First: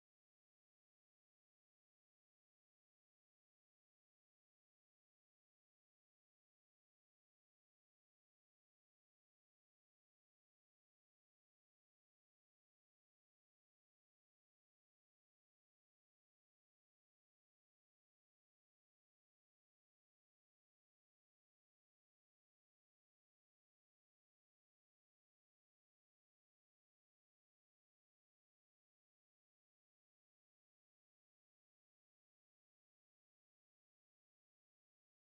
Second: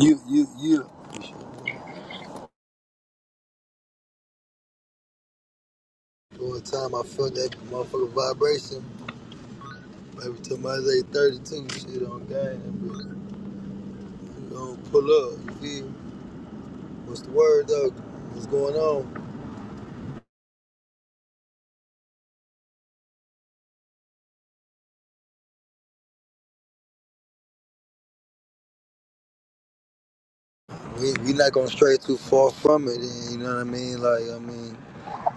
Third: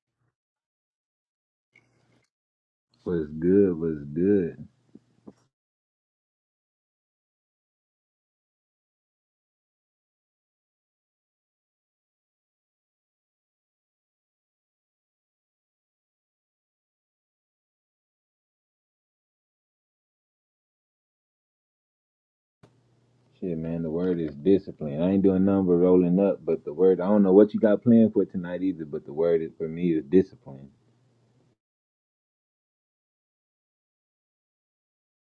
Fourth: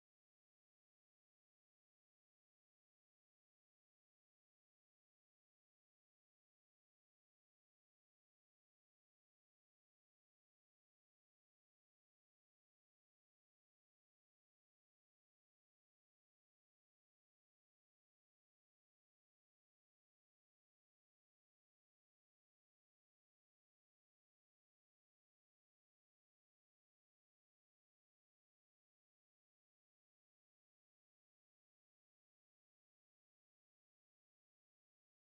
You, you, you. Was good, was good. One time I felt that motherfucker vibration. Every time I was 832, shit on gang. that bitch. You gonna pull up, you feel? me? What's the word though? What's going on? Shit, man, the word is discipline. I ain't doing nothing but rolling up, but the word, I don't know what you got planned for tonight either, but the word is, for me is discipline. We, we not gonna stray too far from it, and you know what I mean? Like, I mean,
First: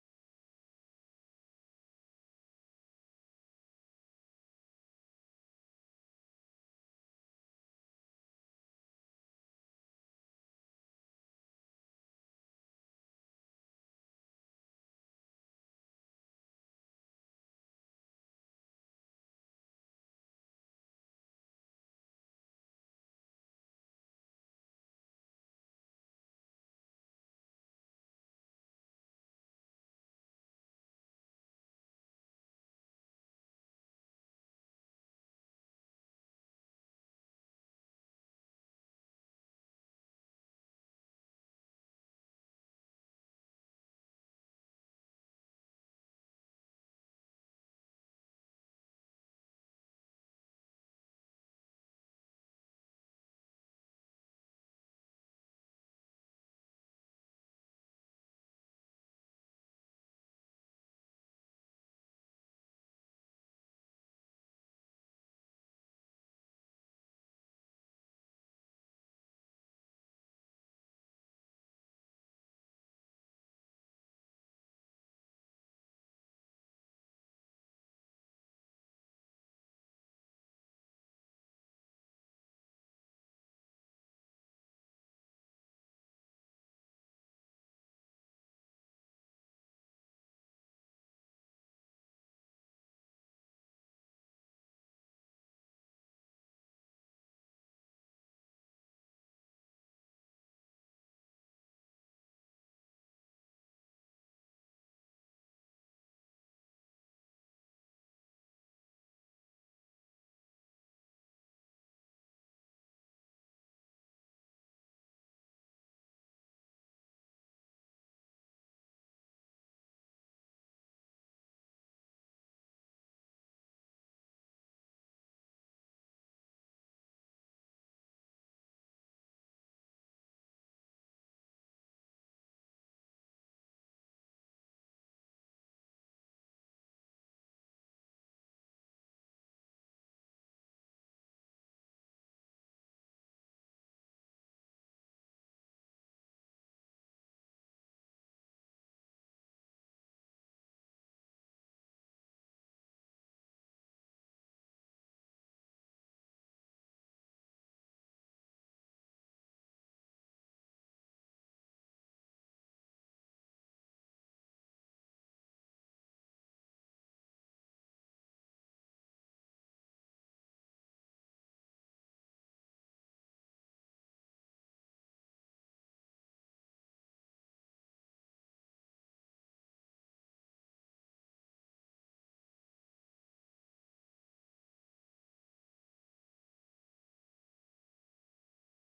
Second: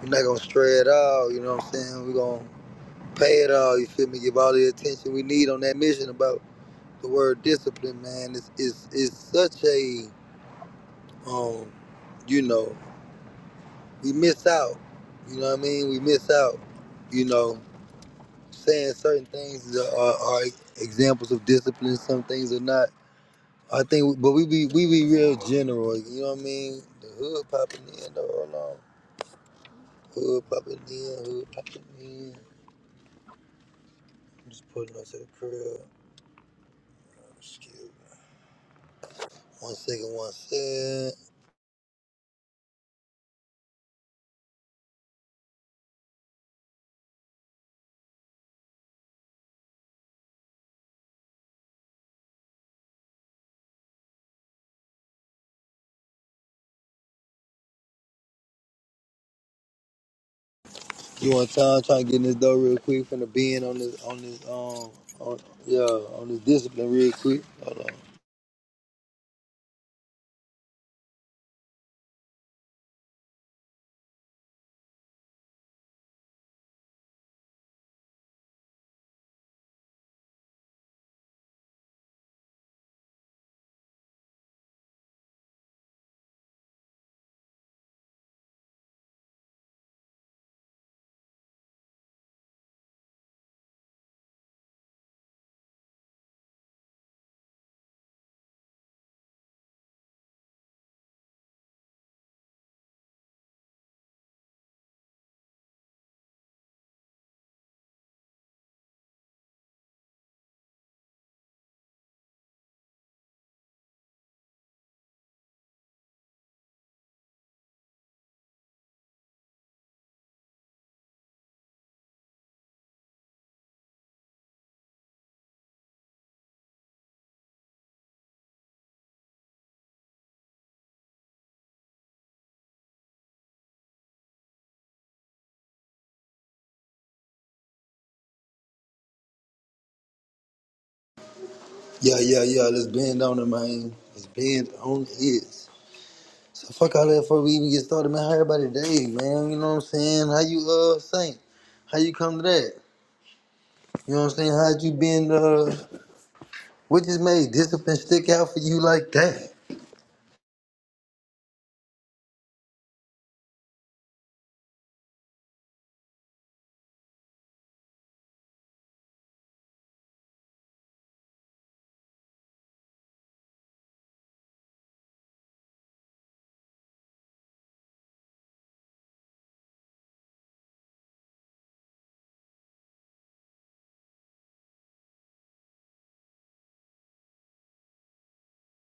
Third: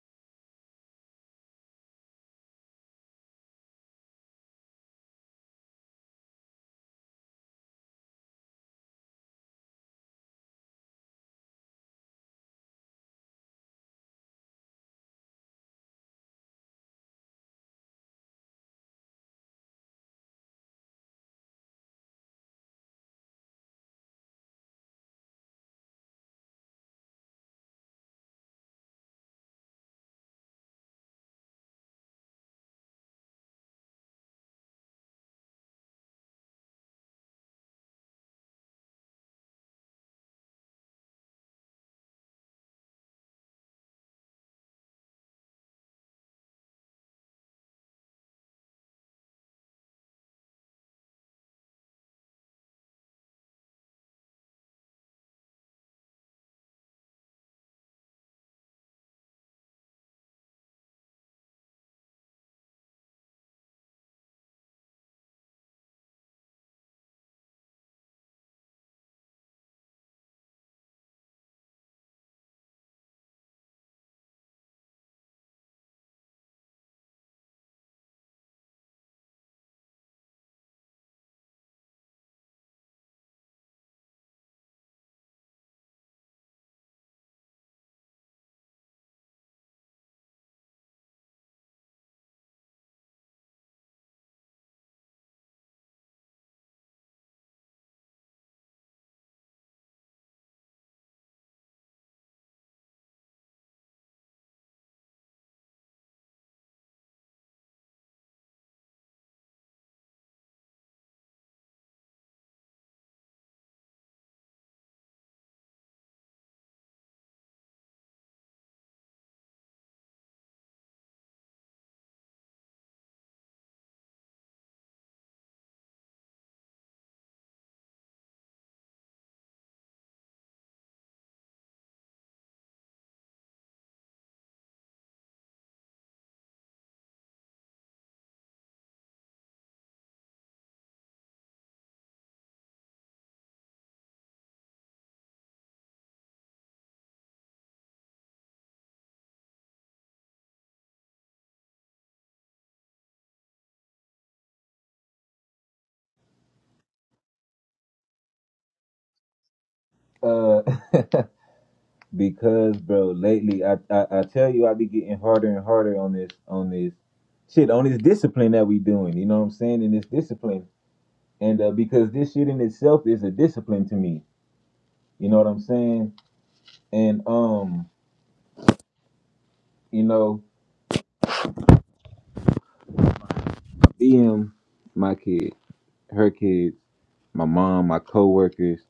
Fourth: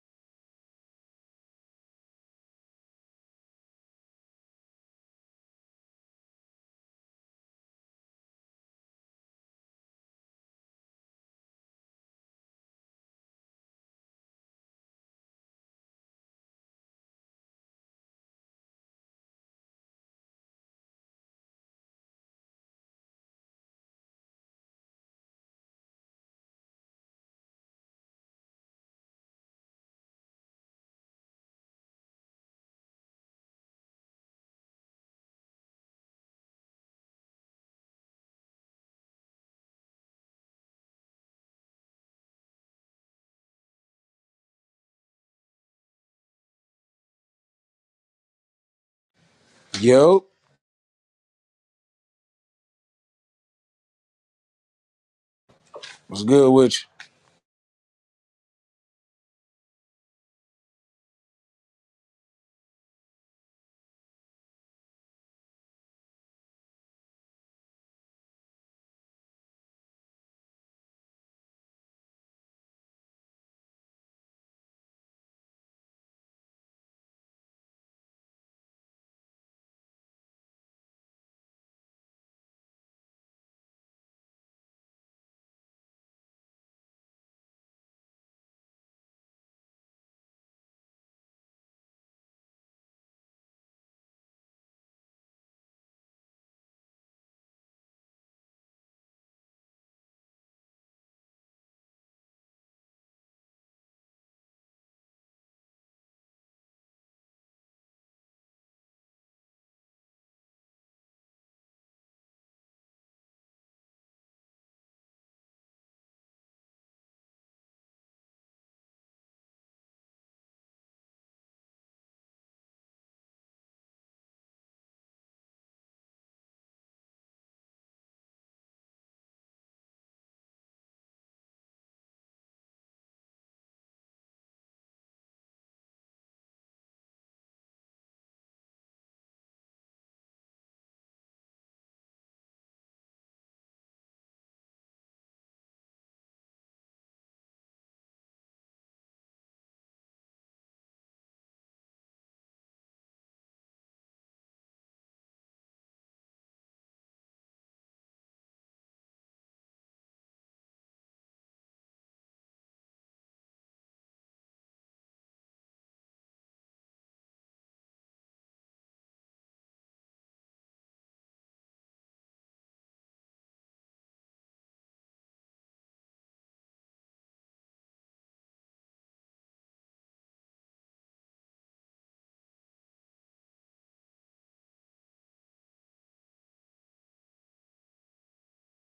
we not gonna stray at all, you know what I'm saying? we gonna pay it all, you feel me? Give all the attention we need on that mission about the word discipline, man. It's, it's, it's such a, um, you know. we miss out. You know what I mean? We miss out. You know, saying certain things are, are examples of discipline. Some things are not. I think, but we be we be real general. You know what I mean? The hood popping in. though, Hold on. Hood popping in. Hood popping in. I'm just putting up to the crib. Excuse me. One second. One second. Yo, what's good with you? You want time? Trying to get in this door real quick. Finna be in on this on this um on yeah on this discipline real quick. Hold on. Yeah, yeah, yeah. Let's bend on it, man. Let's bend on it. So fuck all that before we even get started, man. How everybody day, man? You know what I'm saying? How you uh think? How you come to that? You know what I'm saying? How'd you been uh what just made discipline stick out for you like that? Uh, because bro, lately I, I I tell you I be getting harder and harder on this on this shit on this discipline that we doing. You know what I'm saying? And this discipline, and uh, because this shit in itself is a discipline to me. You know what I'm saying? And um, you know, BM, my kid. her kids, my mom, my coworkers,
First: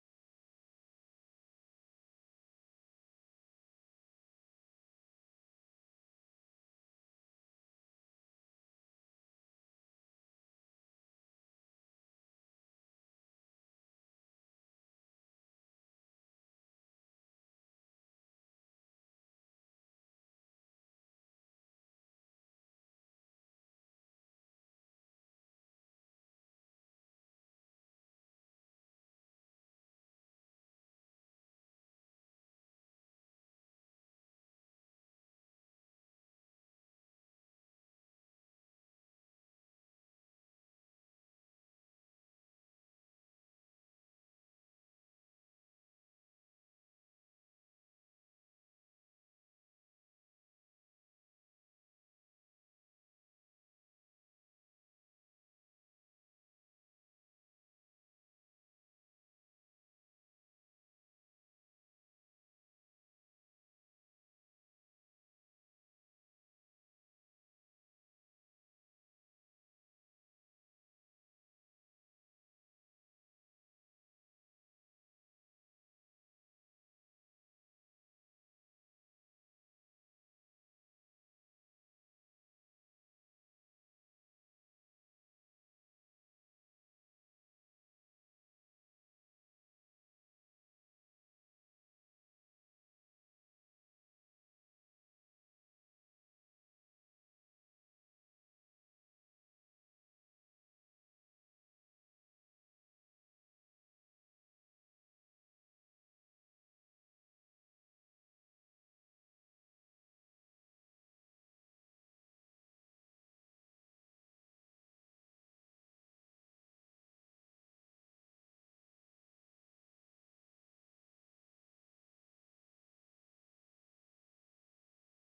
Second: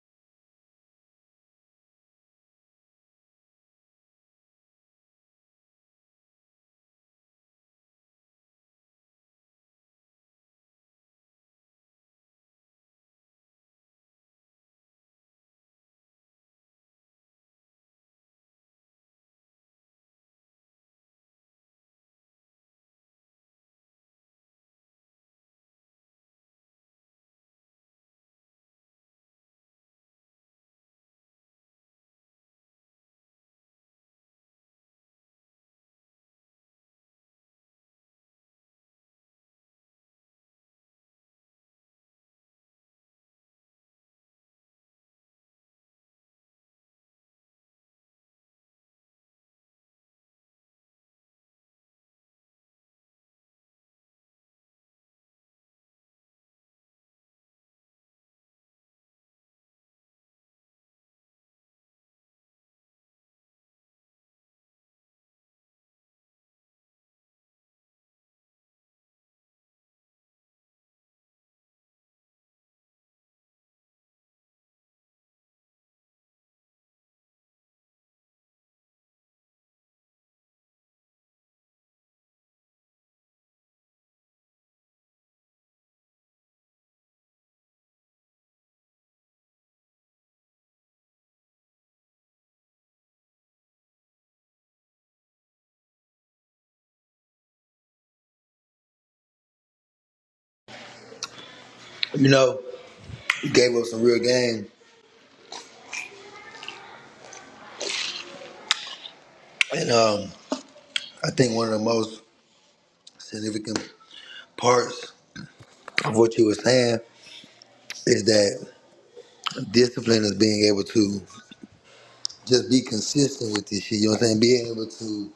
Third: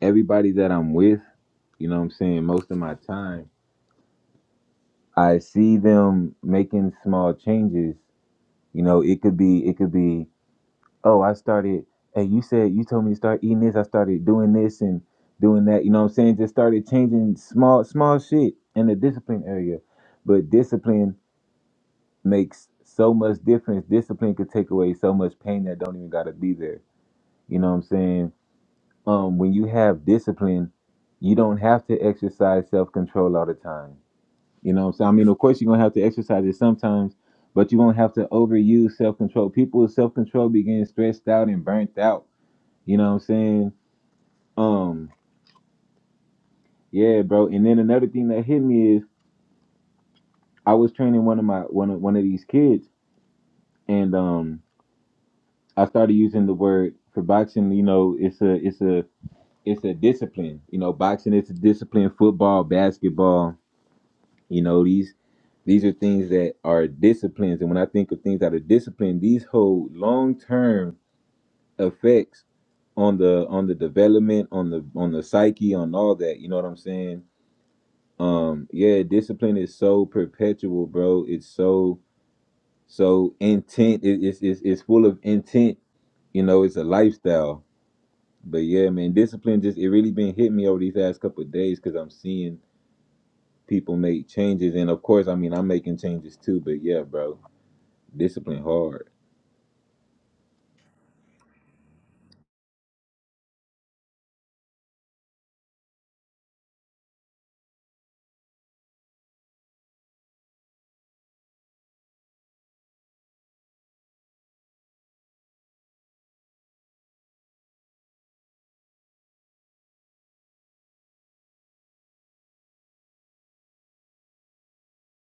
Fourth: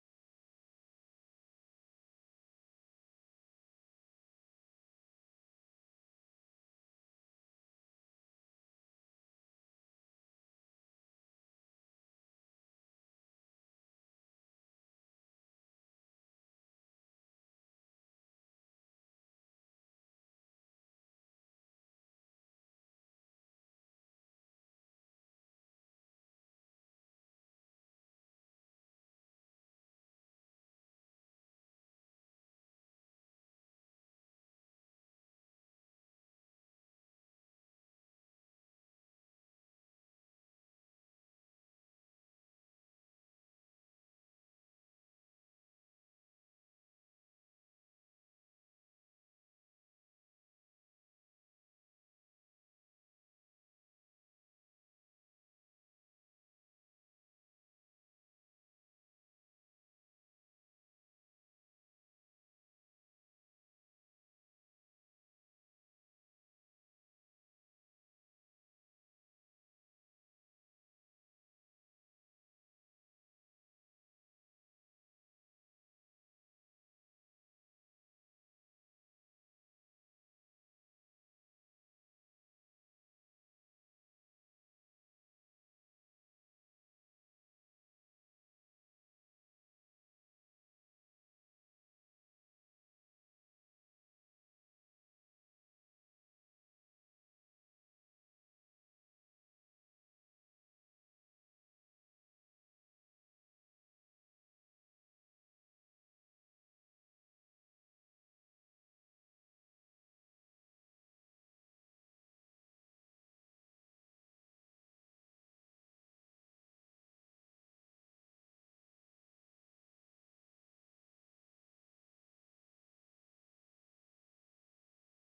everybody that I'm with, you know what I'm saying, most of my time, I see them making small changes. You know, it could be it could be, oh, I started hey, you said you told me to start eating this, I started doing this and doing that, you know what I'm saying? Just started changing small small shit in the discipline area. But discipline makes so much difference. Discipline could take away so much pain that don't even gotta be there. You know what I'm saying? um, when you have discipline, you don't have to exercise self control all the time. You know what I'm saying? I mean, of course, you're going to have to exercise it sometimes, but you won't have to overuse self control. People with self control be getting stressed out and burnt out. You know what I'm saying? Um, yeah, bro. And then another thing that hit me is I was training one of my one of one of these kids, and um, I started using the word for boxing. You know, it's a it's a it's a discipline. You know, boxing is a discipline. Football, basketball, You know, these these are things that are disciplines. And when I think of things that are disciplined, these hold long term effects on the on the development, on the on the psyche, on all that. You know what I'm saying? Um, yeah, discipline is so perpetual, bro. It's so so intent. It, it's, it's it's full of intent. You know, it's a lifestyle. But yeah, man, discipline just it really been hitting me over these last couple of days because I'm seeing people make changes, and of course, I mean, I'm making changes too. But yeah, bro, Discipline hard. You know, you gave up some real game. And um I think one of the most significant parts of what you were saying is that discipline is being able to just be consistent with this shit. You know what I'm saying? Being able to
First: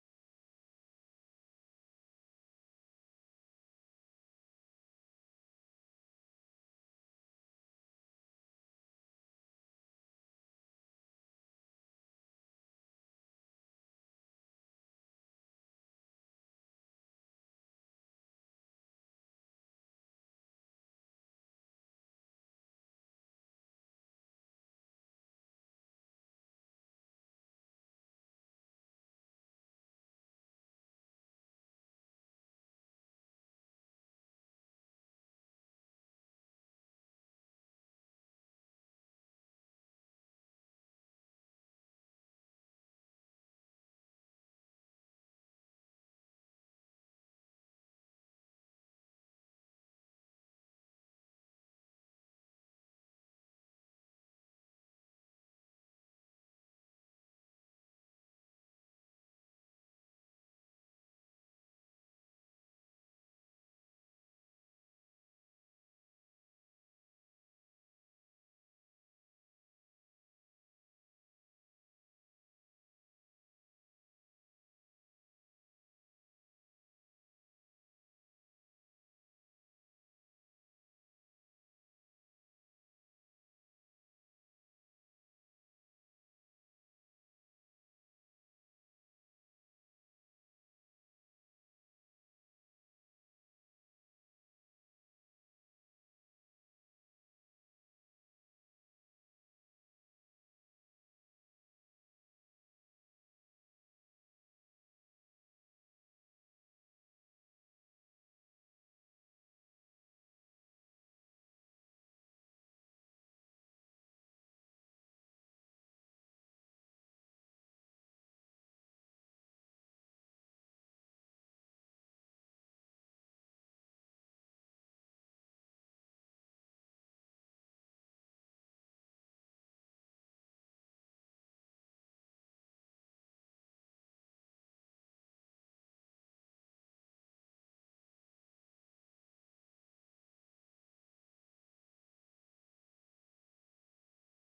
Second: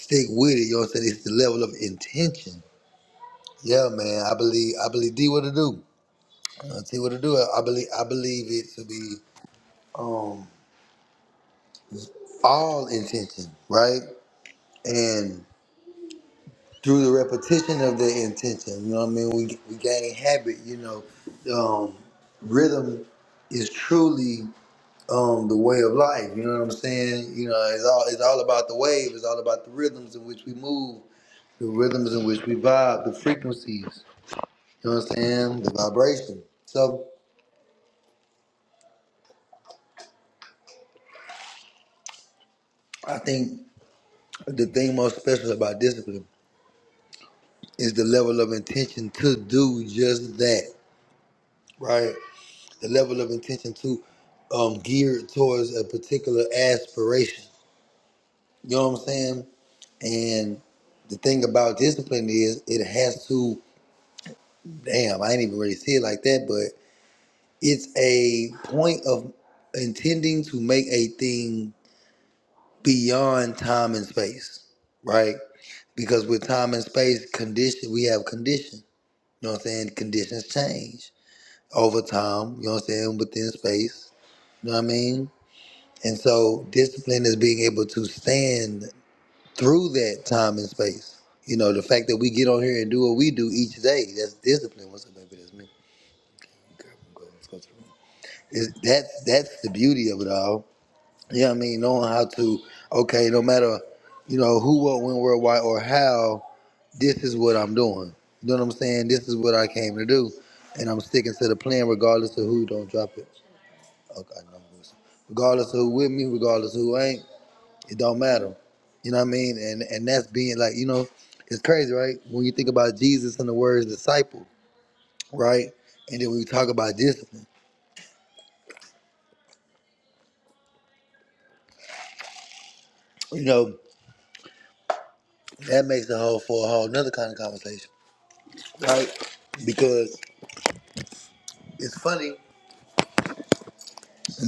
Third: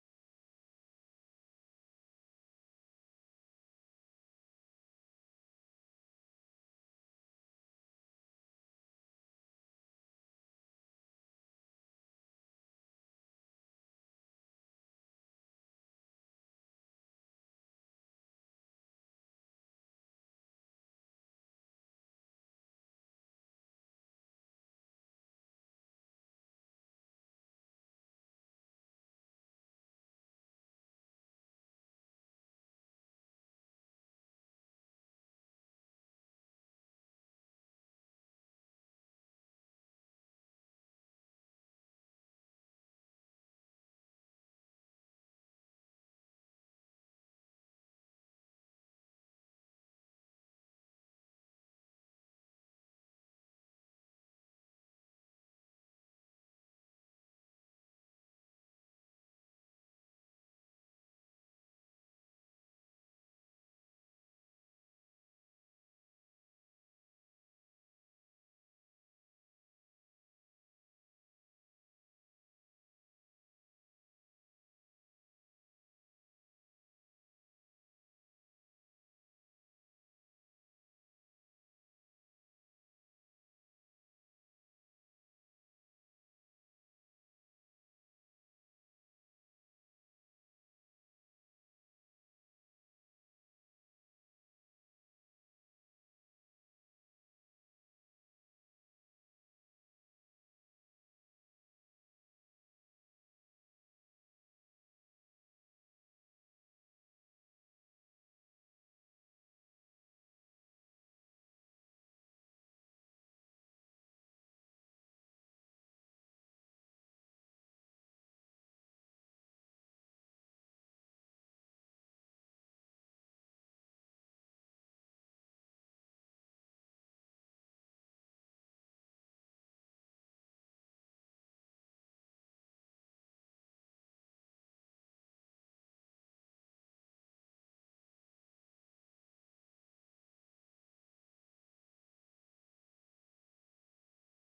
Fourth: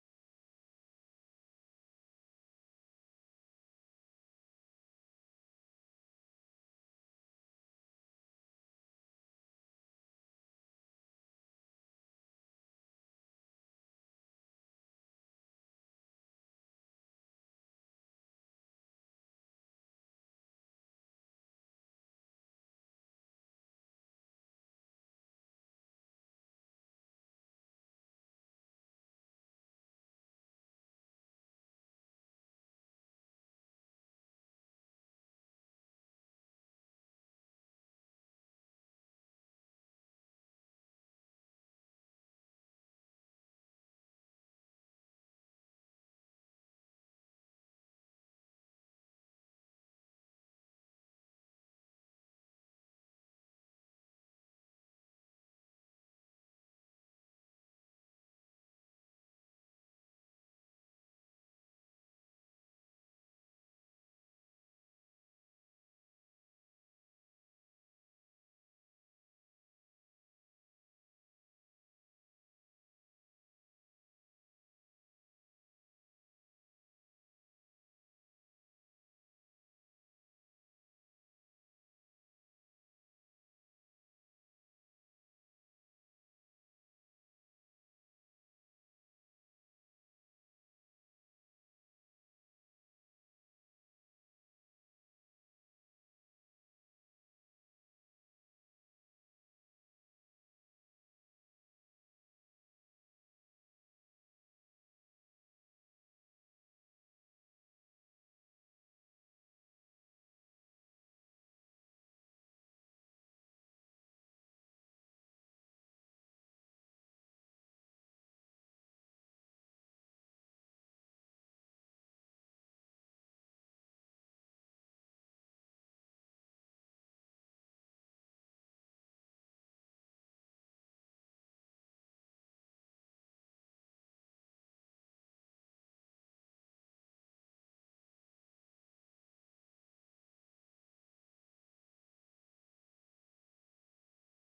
stick with it. You know what I'm saying? It's the level of intention. Yeah, man. I believe. I believe. D what to do. I see what to do. I believe. I believe it to be um, all intention, right? And through the repetition of the intention, you know what I mean. We we gain habit. You know, um, rhythm is truly um, the way of life. You know what I'm saying? You know, it's all it's all about the wave. It's all about the rhythms in which we move, the rhythms in which we vibe, the frequencies. You know what I'm saying? The vibration. So I think the thing most special about discipline is the level of intention to do just that, right? The level of intention to um, geared towards a particular aspiration. You know what I'm saying? And the thing about discipline is it has to, damn, I ain't even really see it like that, but it's a point of intending to make a thing beyond time and space, right? Because with time and space, condition we have condition. You know what I'm saying? Conditions change over time. You know what I'm saying? Within space. You know what I mean? And so discipline is being able to stand through that time and space. You know, the fact that we get on here and do what we do each day, that's discipline. What's up, baby? That's me. Okay, I'm good. Let's go to the room. It's, that's that's the beauty of it all Yeah, I mean, knowing how to, okay, no matter, you know, who, what, when, where, why, or how, this is what I'm doing. You know what I'm saying? This is what I came to do. And I'm sticking to the plan regardless of who don't drop it. Okay, I know who it's- regardless of who with me, regardless of who ain't, it don't matter. You know what I mean? And and that's being like, you know, it's crazy, right? When you think about Jesus and the words disciple, right? And then when we talk about discipline, you know, that makes a whole for a whole another kind of conversation, right? Because it's funny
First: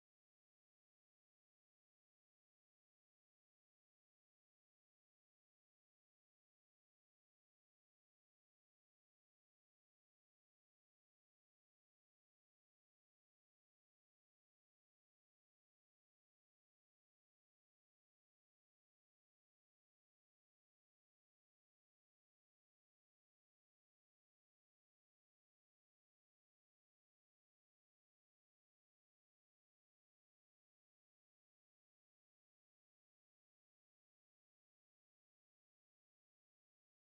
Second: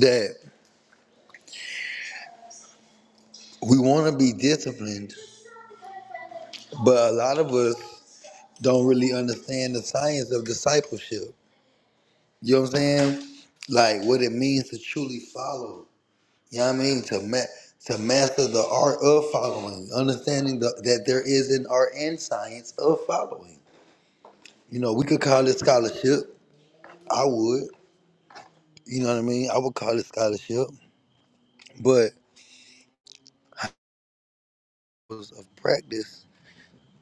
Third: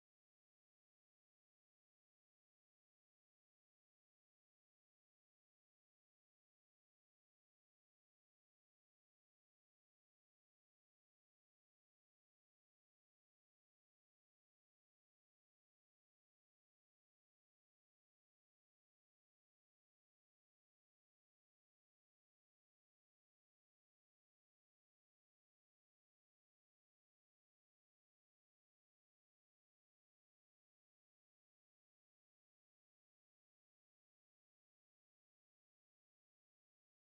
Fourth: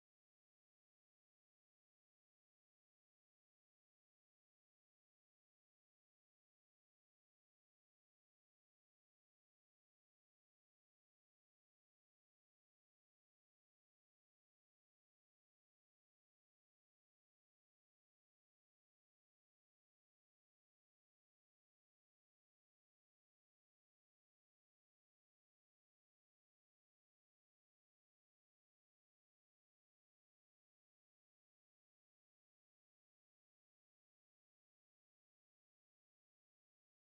that we want to be disciplined, but a lot of us don't really understand the science of discipleship. You know what I'm saying? Like what it means to truly follow. You know what I mean? To ma- to master the art of following, understanding the, that there is an art and science of following. You know, we could call it scholarship. I would. You know what I mean? I would call it scholarship, but of practice.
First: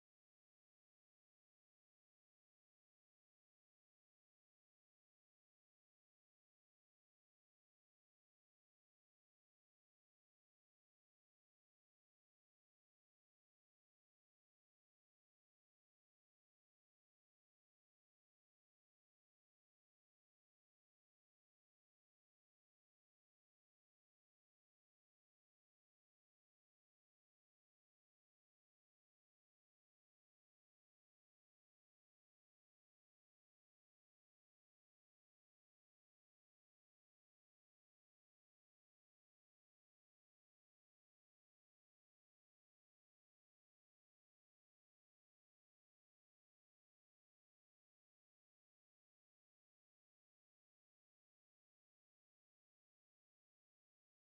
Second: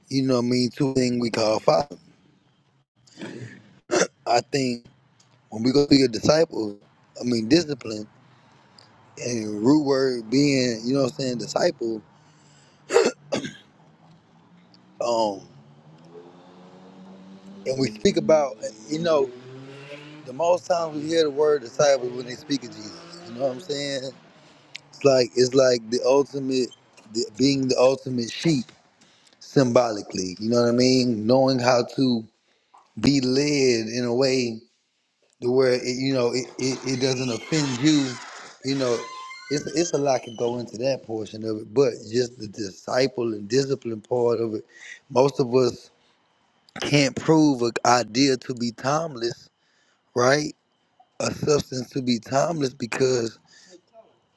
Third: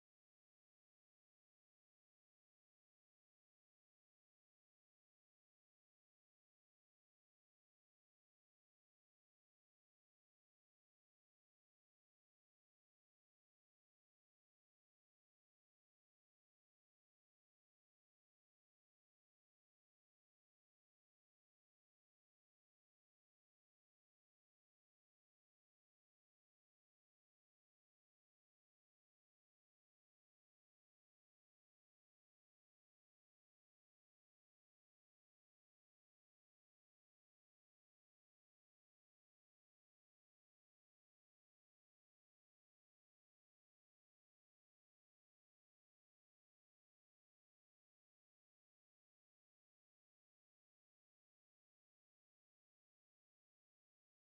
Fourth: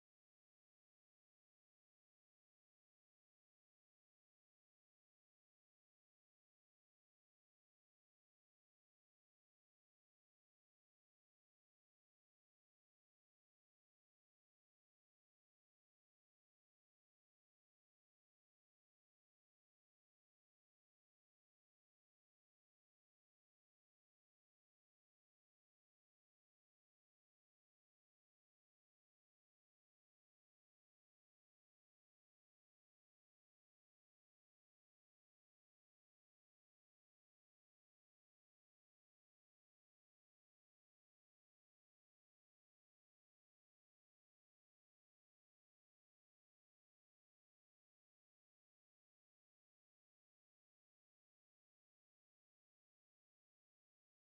You know what I mean? Two things we call following. I think. When we go to your disciples, I mean discipline and root word being, you know what I'm saying, disciple. Um, and we speak about, you know, the most times we hear the word disciple when they speak of Jesus. You know what I'm saying? It's like it's like the ultimate, the, being the ultimate sheep symbolically. You know what I mean? Knowing how to be led in a way to where it, you know it, it, it doesn't offend you. You know, it's it's a lot can go into that portion of it, but just the disciple and discipline part of it. Most of us can't prove an idea to be timeless, right? A substance to be timeless because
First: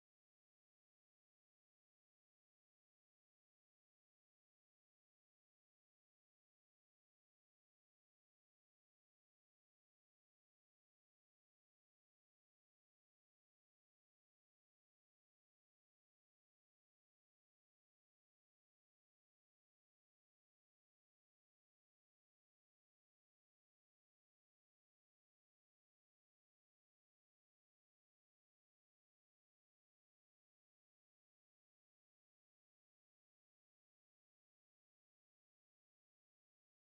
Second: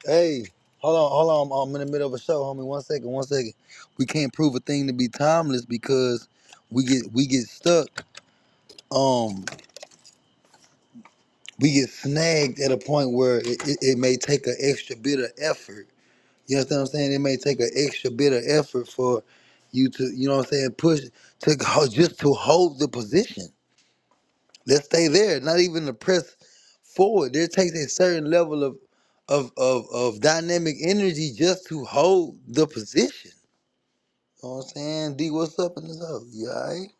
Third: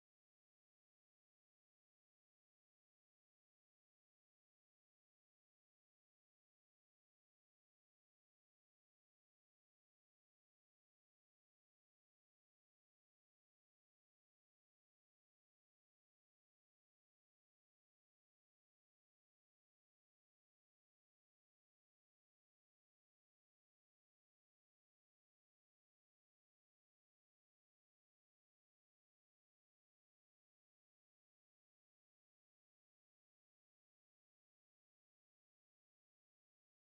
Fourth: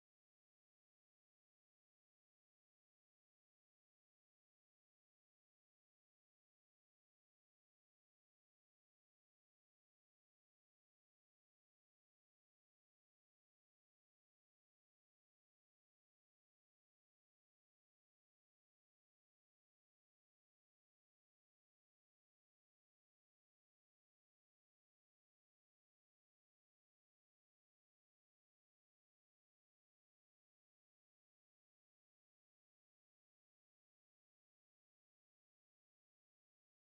hey, hold on, hold on, I'm in the middle of a show, homie. One second, one second. We can't prove a thing to be timeless because we get we get stuck. Um. we get snagged at a point where it, it, it may take an extra bit of effort. You understand what I'm saying? It may take an extra bit of effort for you to, you know what I'm saying, push to go, just to hold the position. Let's stay there, not even to press forward. There takes a certain level of of of, of dynamic energy just to hold the position. You know what I'm saying? D, what's up in this house? You alright?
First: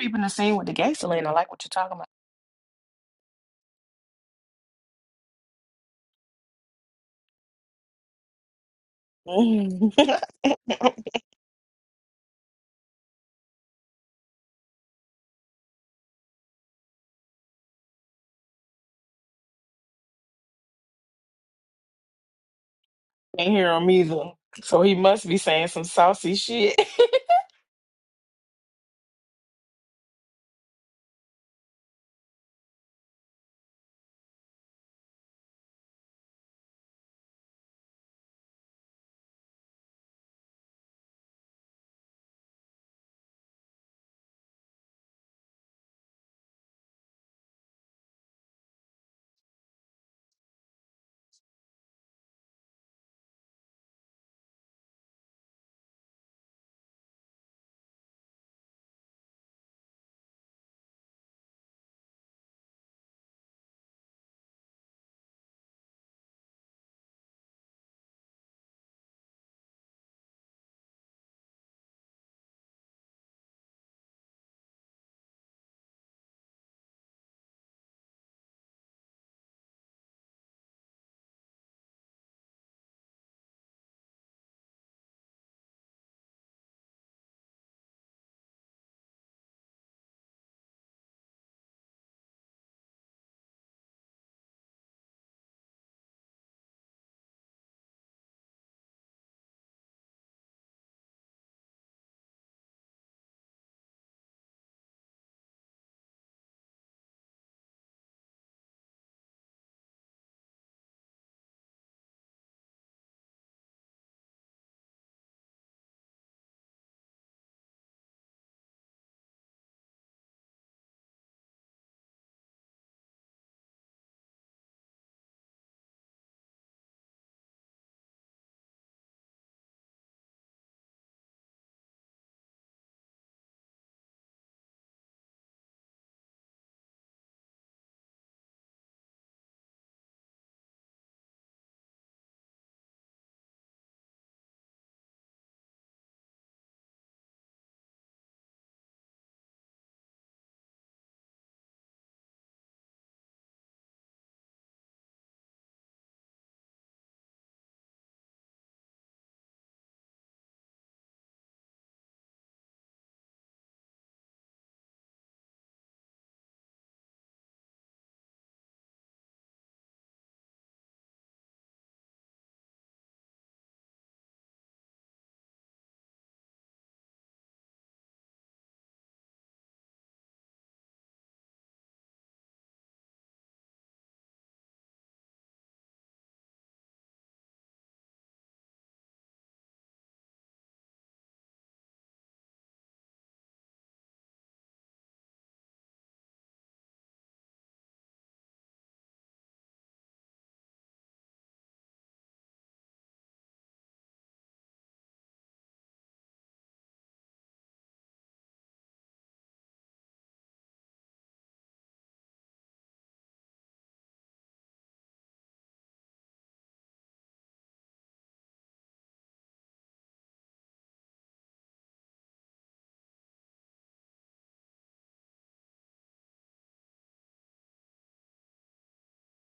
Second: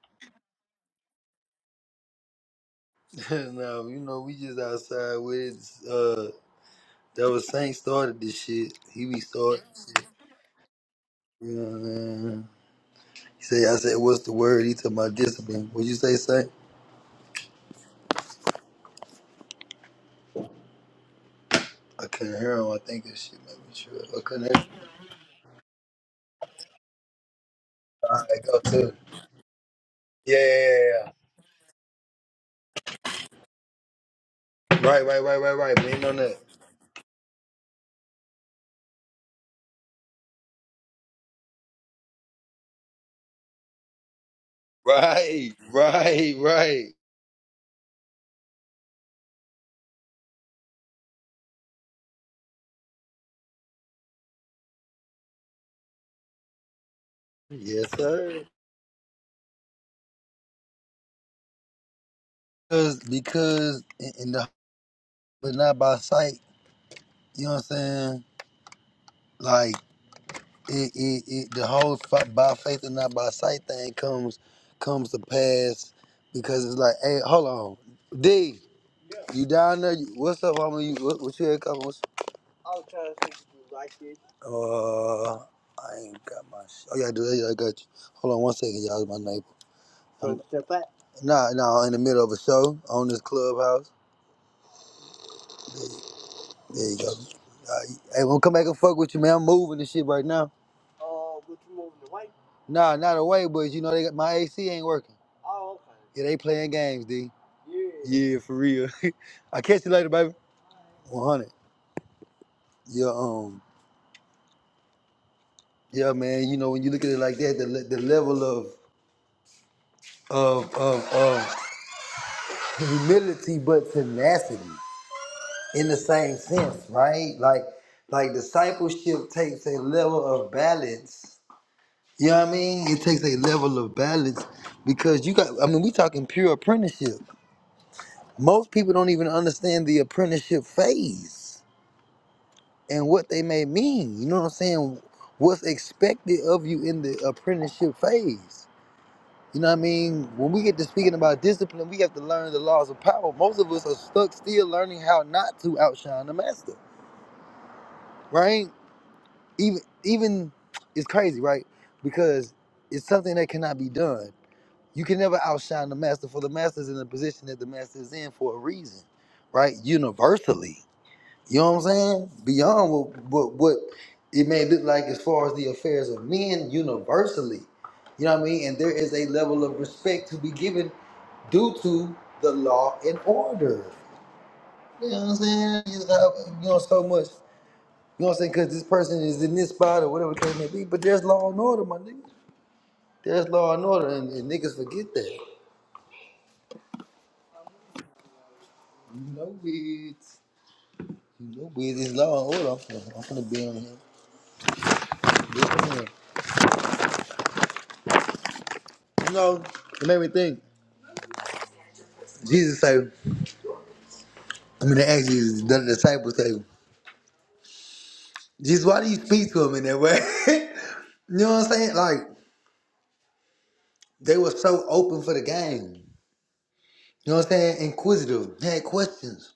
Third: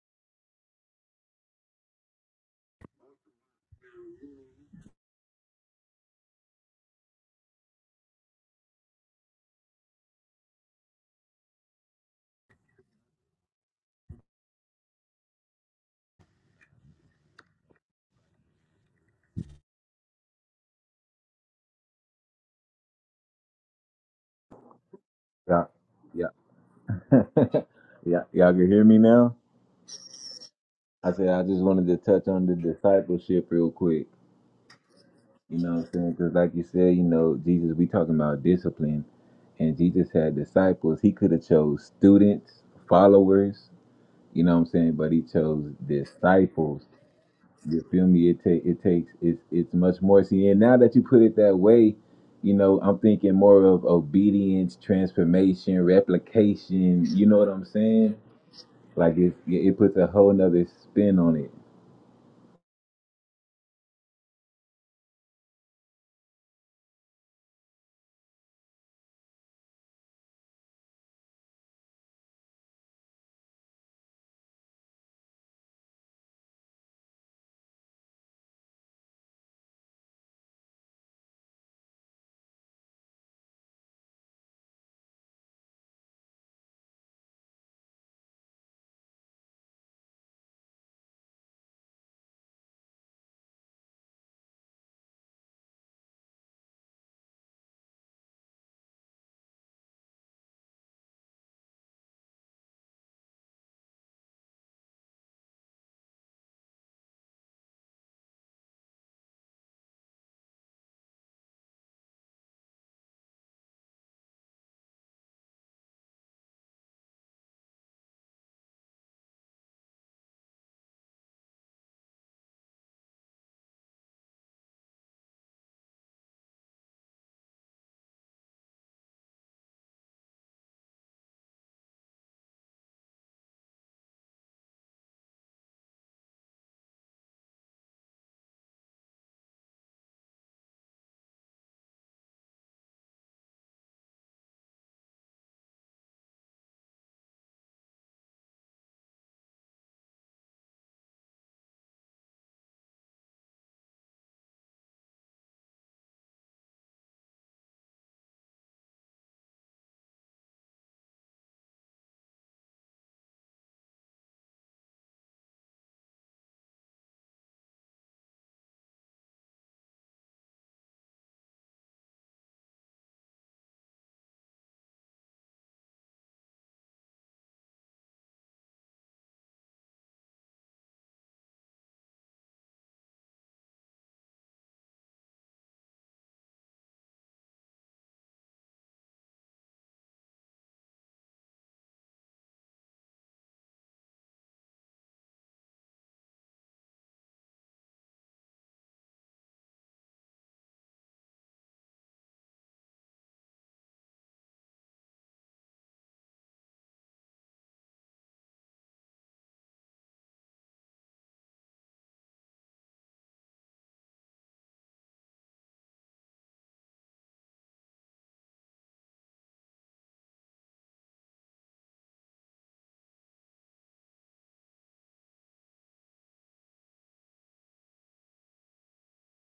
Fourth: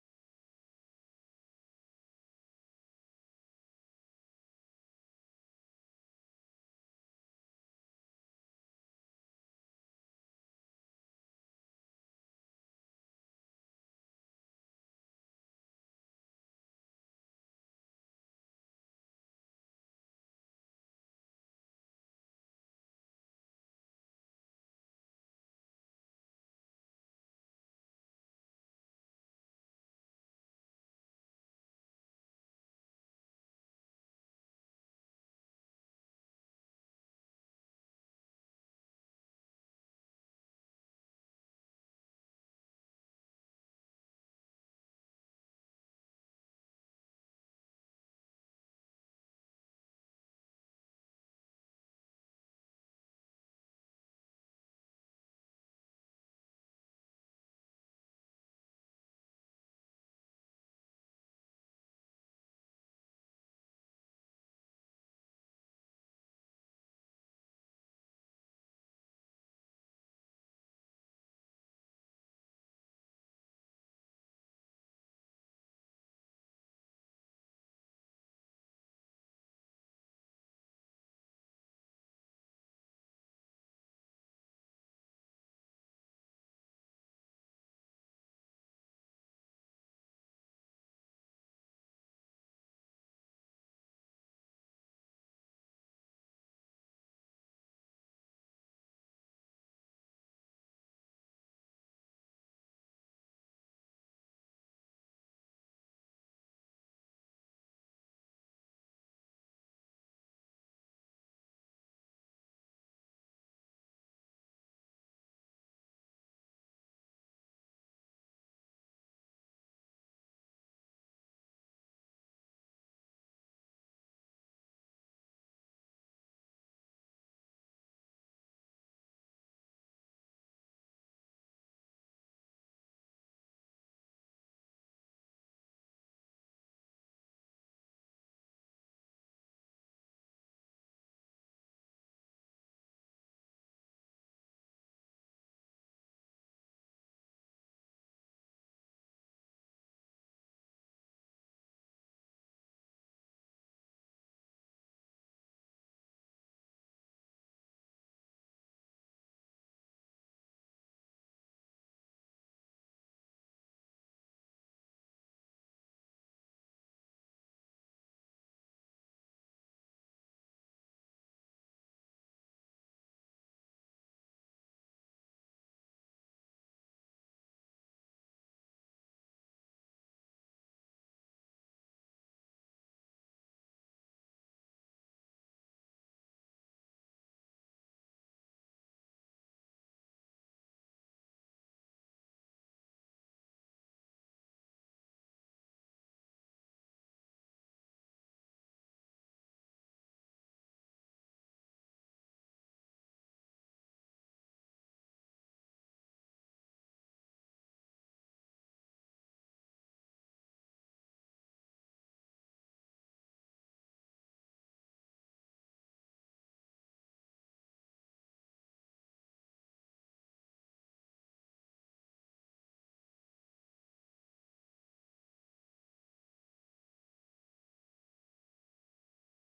Keeping the scene with the gangster, gasoline. I like what you're talking about. no, you know, we just outside with it. Uh, that was Saint started this shit. He be starting. Mhm. Uh, he said, I said, what's the word? He took my discipline. What'd you say, say? I couldn't hear him. I think this shit Can't made hear me him trip. I either. couldn't hear him. So he must be Yeah. saying some Yeah. saucy shit. All yeah. right, Y'all go can hear to it. me now? Yeah, yeah, yeah. I said I just wanted to touch on the discipleship real quick. yeah. Right, right, right, right, You know right. what I'm Lean saying? on Because that. like you said, you know, Jesus, we talking about discipline. And Jesus had disciples. He could have chose students, followers, you know what I'm saying? But he Right, chose right, disciples. right. You feel me? It take it takes it's it's much more. See, and now that you put it that way, you know, I'm thinking more of obedience, transformation, replication. You know what I'm Yes, saying? sir. Like it it puts a whole nother spin on it. Because, because in in the, but not by sight, you know what I'm saying? Like, it, it, it the whole fa- by faith and not by sight thing comes comes to pass because it's like, hey, hold on, D, you down there? You, what's up, homie? You what, what you had coming? What's, uh, I ain't got my. Sh- oh yeah, I do. Yeah, I got you. Hold on one second, y'all. My neighbor. I'm, nah, nah, in the middle of a show on this clubhouse. There you go. Uh, hey, I'm gonna come back and fuck with you, man. I'm moving and shit right now. Nah, not away, but you know they got my AC ain't working. It ain't playing games, D. Yeah, for real. I catch you later, baby. 100. Yeah, um, yeah, man. You know, when you look at it like that, the, le- the level of of of, of humility but tenacity in the same sense, right? Like, like discipleship takes a level of balance. You know what I mean? It takes a level of balance because you got. I mean, we talking pure apprenticeship. Most people don't even understand the apprenticeship phase. and what they may mean. You know what I'm saying? What's expected of you in the apprenticeship phase. You know what I mean? When we get to speaking about discipline, we have to learn the laws of power. Most of us are stuck still learning how not to outshine the master, right? Even even it's crazy, right? Because it's something that cannot be done. You can never outshine the master, for the master's in the position that the master is in for a reason, right? Universally. You know what I'm saying? Beyond what what, what it may look like as far as the affairs of men universally. You know what I mean? And there is a level of respect to be given due to the law and order. You know what I'm saying? It's not, you know, so much. You know what I'm saying? Because this person is in this spot or whatever the case may be, but there's law and order, my nigga. There's law and order, and, and niggas forget that. You know it. You know it. It's law and order. I'm finna, I'm finna be on here. You know, it made me think. Jesus say, I mean, actually, the disciples say, Jesus, why do you speak to him in that way? you know what I'm saying? Like, they were so open for the game. You know what I'm saying? Inquisitive, they had questions.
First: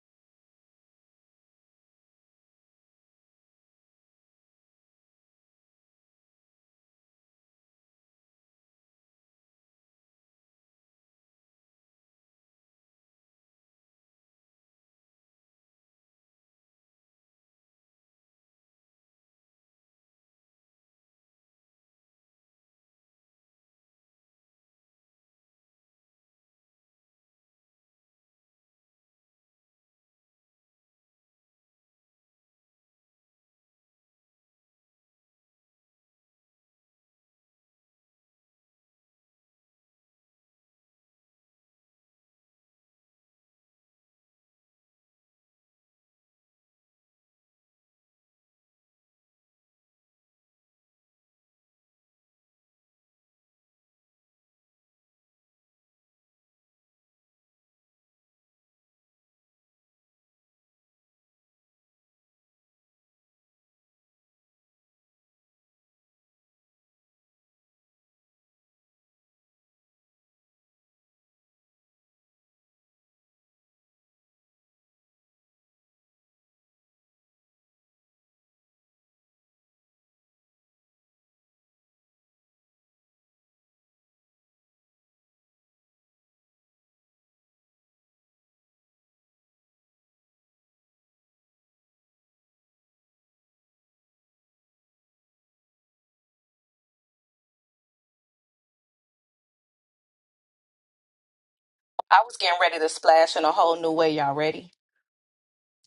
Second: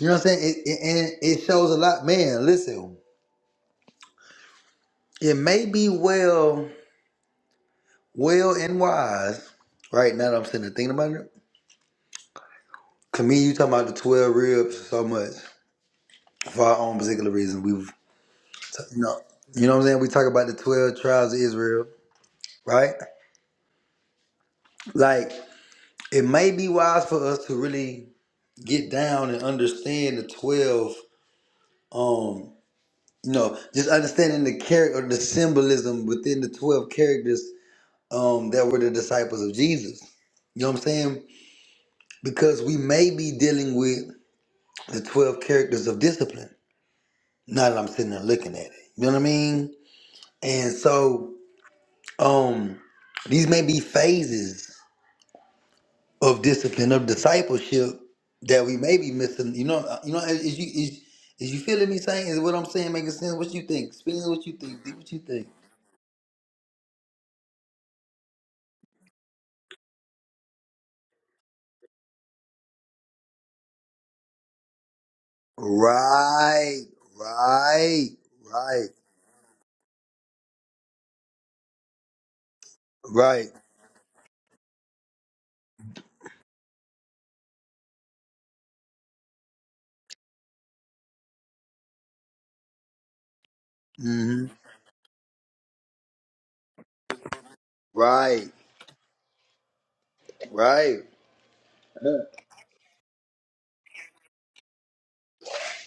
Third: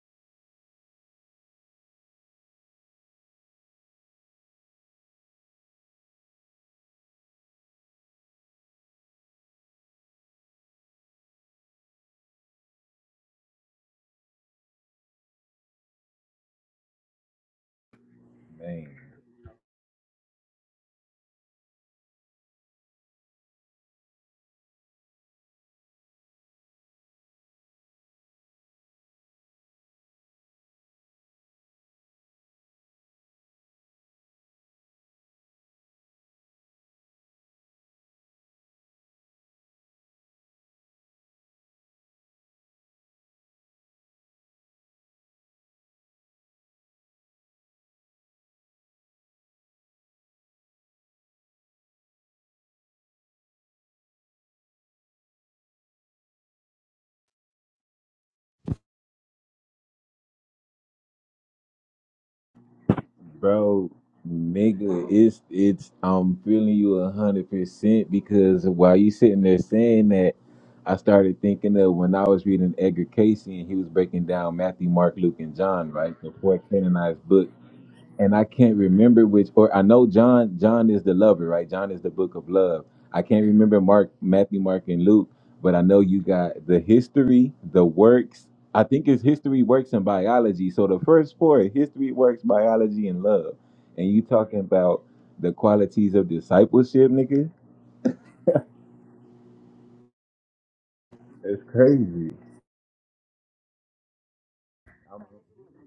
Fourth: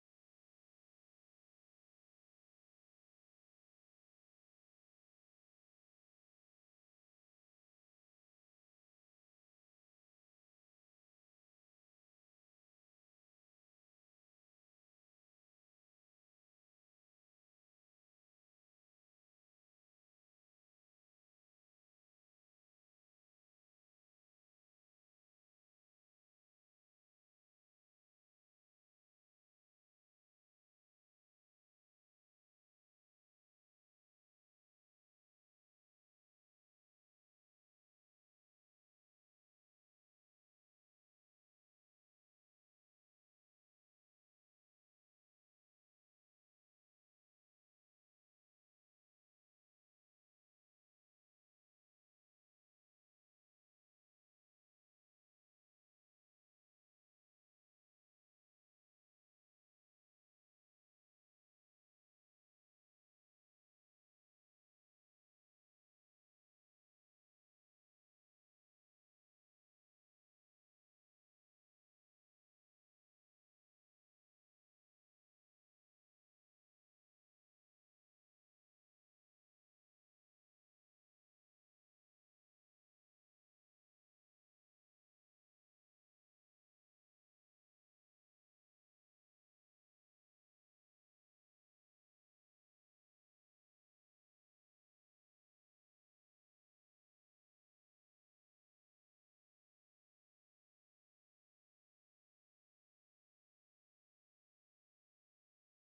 You know what I'm saying? It, it, and it shows a lot. Man, listen, it may be well, well and wise, right now that I'm sitting there thinking about it. To me, you talking about the 12 ribs so much for our own particular reason. We've, t- Man, you know, you know what I'm saying? We talk about the 12 tribes of Israel, right? Like. it may be wise for us to really get down and understand the 12 um you know just understanding the character the symbolism within the 12 characters um that were the disciples of jesus you know what i'm saying because we may be dealing with the 12 characters of discipline now that i'm sitting there looking at it you know what i mean and so um these may be phases of discipline of discipleship that we may be missing. You know, you know, is you is is you feeling me saying is what I'm saying making sense? What you bro, think? Spinning what you think? Do nigga, what you it's think? it's I'm feeling you a hundred percent because while you sitting there saying that, I started thinking of when I was reading Edgar Casey and he was breaking down Matthew, Mark, Luke, and John, right? The four Right, canonized books right, and I can't right, remember which or I know John John is the lover, right? John is the book of love. I can't right, remember Mark, Matthew, Mark, and Luke, but I know you got the history, the works. I think it's history, works, and biology. So the first four history, works, biology, and love. And you mm-hmm. talking about the qualities of discipleship, nigga? right, right. That's I crazy. was getting ready to splash in a whole new way. Y'all ready?